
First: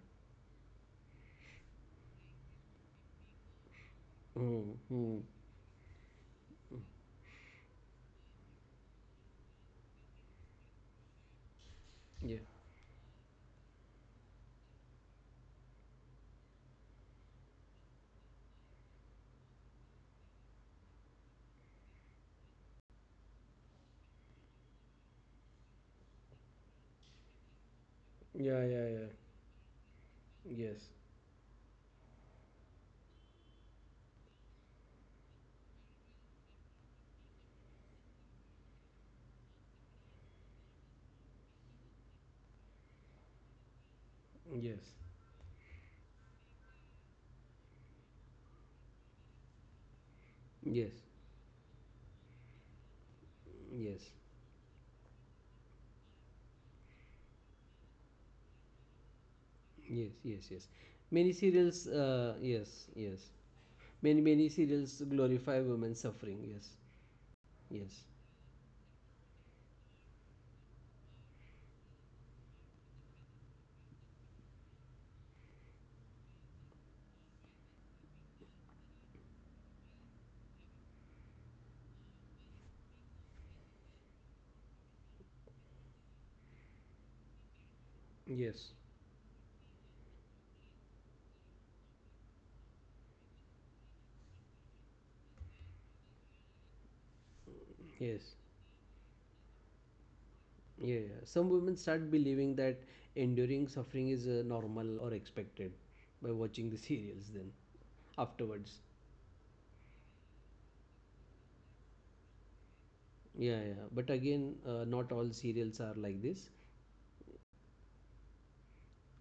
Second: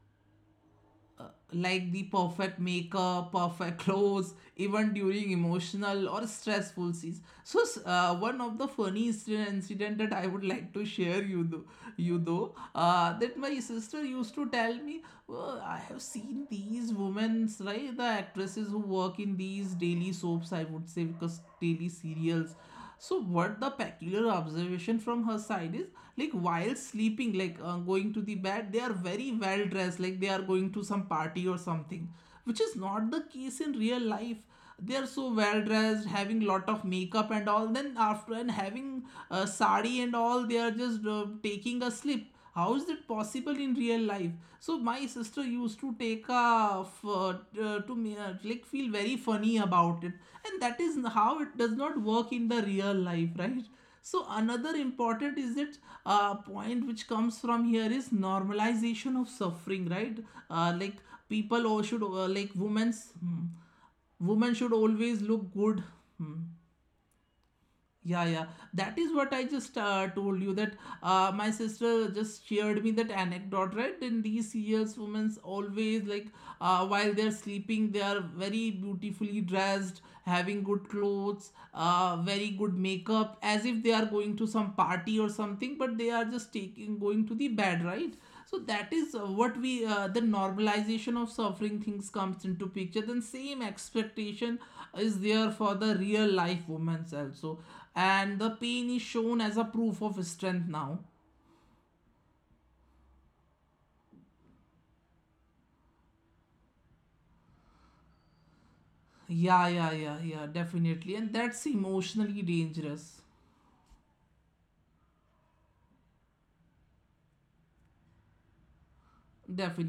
Speaker 1: Like the perfect makeup, perfect clothes,
Speaker 2: Hmm.
Speaker 1: even
Speaker 2: Hmm.
Speaker 1: during emotional or stressful scenes. So one of the funny incident that I would like to share you though,
Speaker 2: Yeah.
Speaker 1: that my sister used to tell me, "Well, I have seen these women, right, the actresses who work in these daily soaps, I would say, because daily serials. So what the peculiar observation from her side is, like while sleeping, like going to the bed, they are
Speaker 2: Yeah.
Speaker 1: very
Speaker 2: Yeah.
Speaker 1: well dressed, like they are going to some
Speaker 2: Yeah. Yes.
Speaker 1: party or something, which is not the case in real life. They are so well dressed, having lot of makeup and all, then after, and having a sari and all, they are just taking a slip. How is it possible in real life? So my
Speaker 2: Yes.
Speaker 1: sister used to take a to me, like feel very funny about it. And that is how
Speaker 2: Yes.
Speaker 1: it does not work in the real life, right? So
Speaker 2: Yes.
Speaker 1: another important is that point which comes from here is normalization of suffering, right?
Speaker 2: Yes.
Speaker 1: Like
Speaker 2: Yes. Yes.
Speaker 1: people, or
Speaker 2: Many
Speaker 1: should,
Speaker 2: serials.
Speaker 1: like women's,
Speaker 2: Yes.
Speaker 1: hmm,
Speaker 2: Yes.
Speaker 1: women should
Speaker 2: Many many
Speaker 1: always look
Speaker 2: serials
Speaker 1: good.
Speaker 2: glorify
Speaker 1: Hmm.
Speaker 2: women's suffering. Yes.
Speaker 1: Yeah, yeah.
Speaker 2: Yes.
Speaker 1: That is what I just told you, that my sister just shared me that anecdote, right? In these years, women's always like while they're sleeping, they are very beautifully dressed, having good clothes, very good makeup, as if they are going to some party or something, but they are just taking going to the bed, right? So that is
Speaker 2: Yes.
Speaker 1: what we the normalization of suffering things comes into picture. Then same expectation is there for the real life women's also, and the pain
Speaker 2: Yes,
Speaker 1: is shown as a proof of strength now.
Speaker 2: yeah, yeah. Some women start believing that enduring suffering is normal or expected by watching the [LAUGHS] serials then afterwards.
Speaker 1: Yeah, definitely, and that's emotionally dangerous.
Speaker 2: Yeah, yeah. But again, not all serials are like this.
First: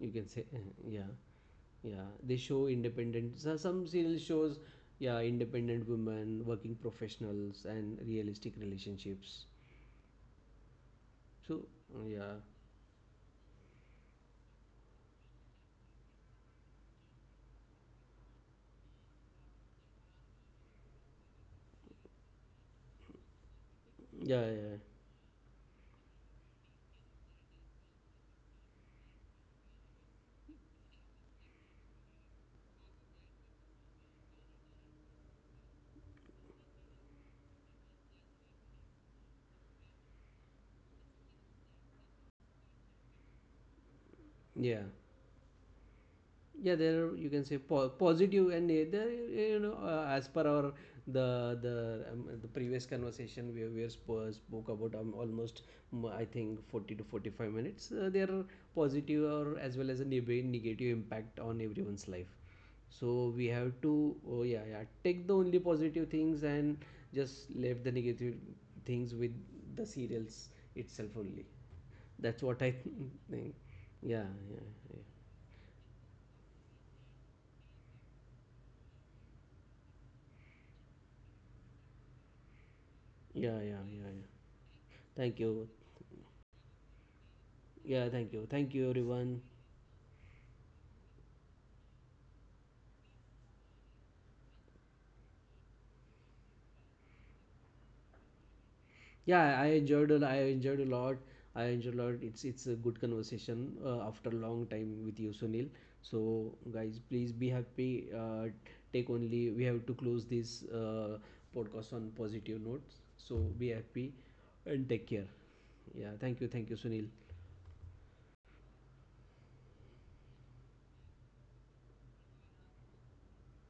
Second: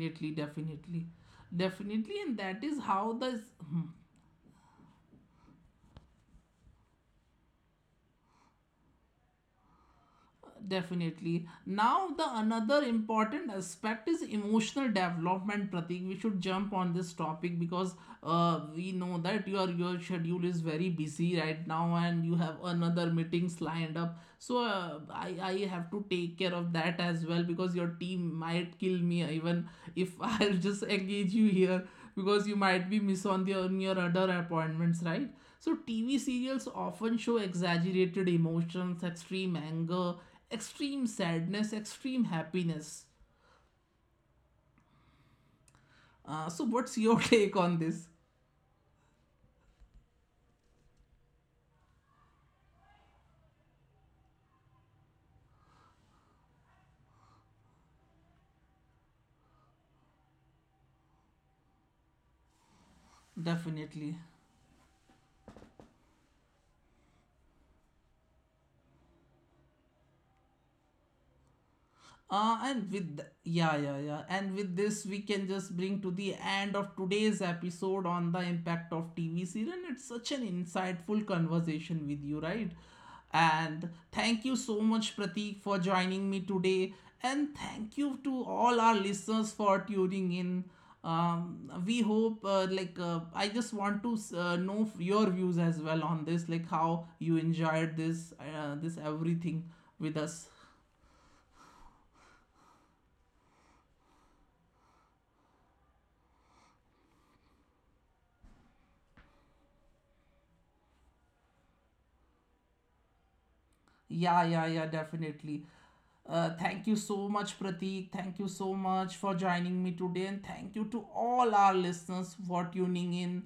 Speaker 2: You can say, [LAUGHS] yeah,
Speaker 1: definitely,
Speaker 2: yeah.
Speaker 1: Definitely,
Speaker 2: They
Speaker 1: and that
Speaker 2: show
Speaker 1: is how
Speaker 2: independent,
Speaker 1: the.
Speaker 2: so some serial shows, yeah, independent women, working professionals, and realistic relationships.
Speaker 1: Definitely.
Speaker 2: So,
Speaker 1: Now, the
Speaker 2: yeah,
Speaker 1: another important aspect is emotional development, Pratik. We should jump on this topic, because we know that your schedule is very busy right now, and you have another meetings lined up.
Speaker 2: yeah,
Speaker 1: So
Speaker 2: yeah,
Speaker 1: I have to take care of that as well, because your team might kill me even if [LAUGHS] I'll just engage you here, because you might be miss on the, on your other appointments, right? So TV serials often show exaggerated emotions, extreme anger, extreme sadness, extreme happiness.
Speaker 2: yeah.
Speaker 1: So,
Speaker 2: Yeah,
Speaker 1: what's
Speaker 2: there
Speaker 1: your [LAUGHS]
Speaker 2: you can
Speaker 1: take
Speaker 2: say
Speaker 1: on this?
Speaker 2: positive, and there, you know, as per our the previous conversation, spoke about almost, mm, I think 40 to 45 minutes. There are positive or as well as a negative impact on everyone's life, so we have to,
Speaker 1: Definitely.
Speaker 2: oh yeah yeah, take the only positive things and just leave the negative things with the serials itself only. That's
Speaker 1: Uh,
Speaker 2: what I [LAUGHS]
Speaker 1: and with th-
Speaker 2: think.
Speaker 1: yeah,
Speaker 2: Yeah,
Speaker 1: and
Speaker 2: yeah,
Speaker 1: with
Speaker 2: yeah,
Speaker 1: this
Speaker 2: yeah,
Speaker 1: we can just bring to the end of today's episode on the impact of TV series, and it's such an insightful conversation with you, right?
Speaker 2: yeah, yeah,
Speaker 1: And
Speaker 2: yeah.
Speaker 1: thank you so much,
Speaker 2: Thank
Speaker 1: Pratik,
Speaker 2: you.
Speaker 1: for joining me today, and thank
Speaker 2: Yeah,
Speaker 1: you
Speaker 2: thank
Speaker 1: to
Speaker 2: you. Thank
Speaker 1: all
Speaker 2: you,
Speaker 1: our
Speaker 2: everyone.
Speaker 1: listeners for tuning in. We hope, I just want to know your views as well on this, like how you enjoyed this, this
Speaker 2: Yeah, I
Speaker 1: everything
Speaker 2: enjoyed. I
Speaker 1: with us.
Speaker 2: enjoyed a lot. I enjoyed a lot. It's a good conversation after a long time with you, Sunil. So, guys, please be happy. Uh, Take only. We have to close this podcast on positive notes. So be happy
Speaker 1: Yeah,
Speaker 2: and take care.
Speaker 1: definitely.
Speaker 2: Yeah, thank you, Sunil.
Speaker 1: Thank you so much, Pratik. Thank you so much for joining me today. And thank you to all our listeners for tuning in.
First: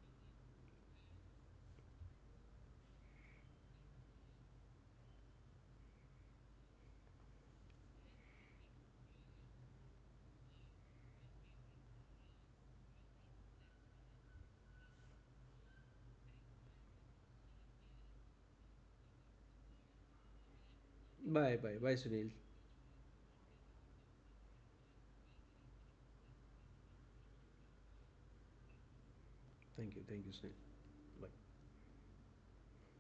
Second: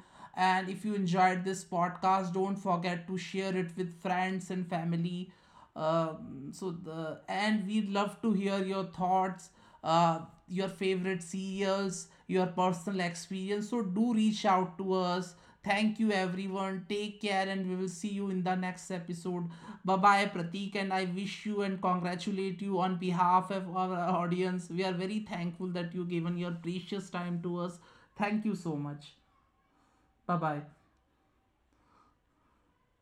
Speaker 1: And if you enjoyed this podcast, don't forget to share it with friends and family. So the And we'd love to hear your thoughts, uh, your favorite CEOs, your personal experience, so do reach out to us. Thank you everyone, take care, and we will see you in the next episode. Bye bye, Pratik, and I wish
Speaker 2: Bye,
Speaker 1: you
Speaker 2: bye,
Speaker 1: and
Speaker 2: bye, Sunil.
Speaker 1: congratulate you on behalf of our audience. We are very thankful that you given your precious time to us. Thank you so much.
Speaker 2: Thank you,
Speaker 1: Bye
Speaker 2: Sunil.
Speaker 1: bye.
Speaker 2: Bye.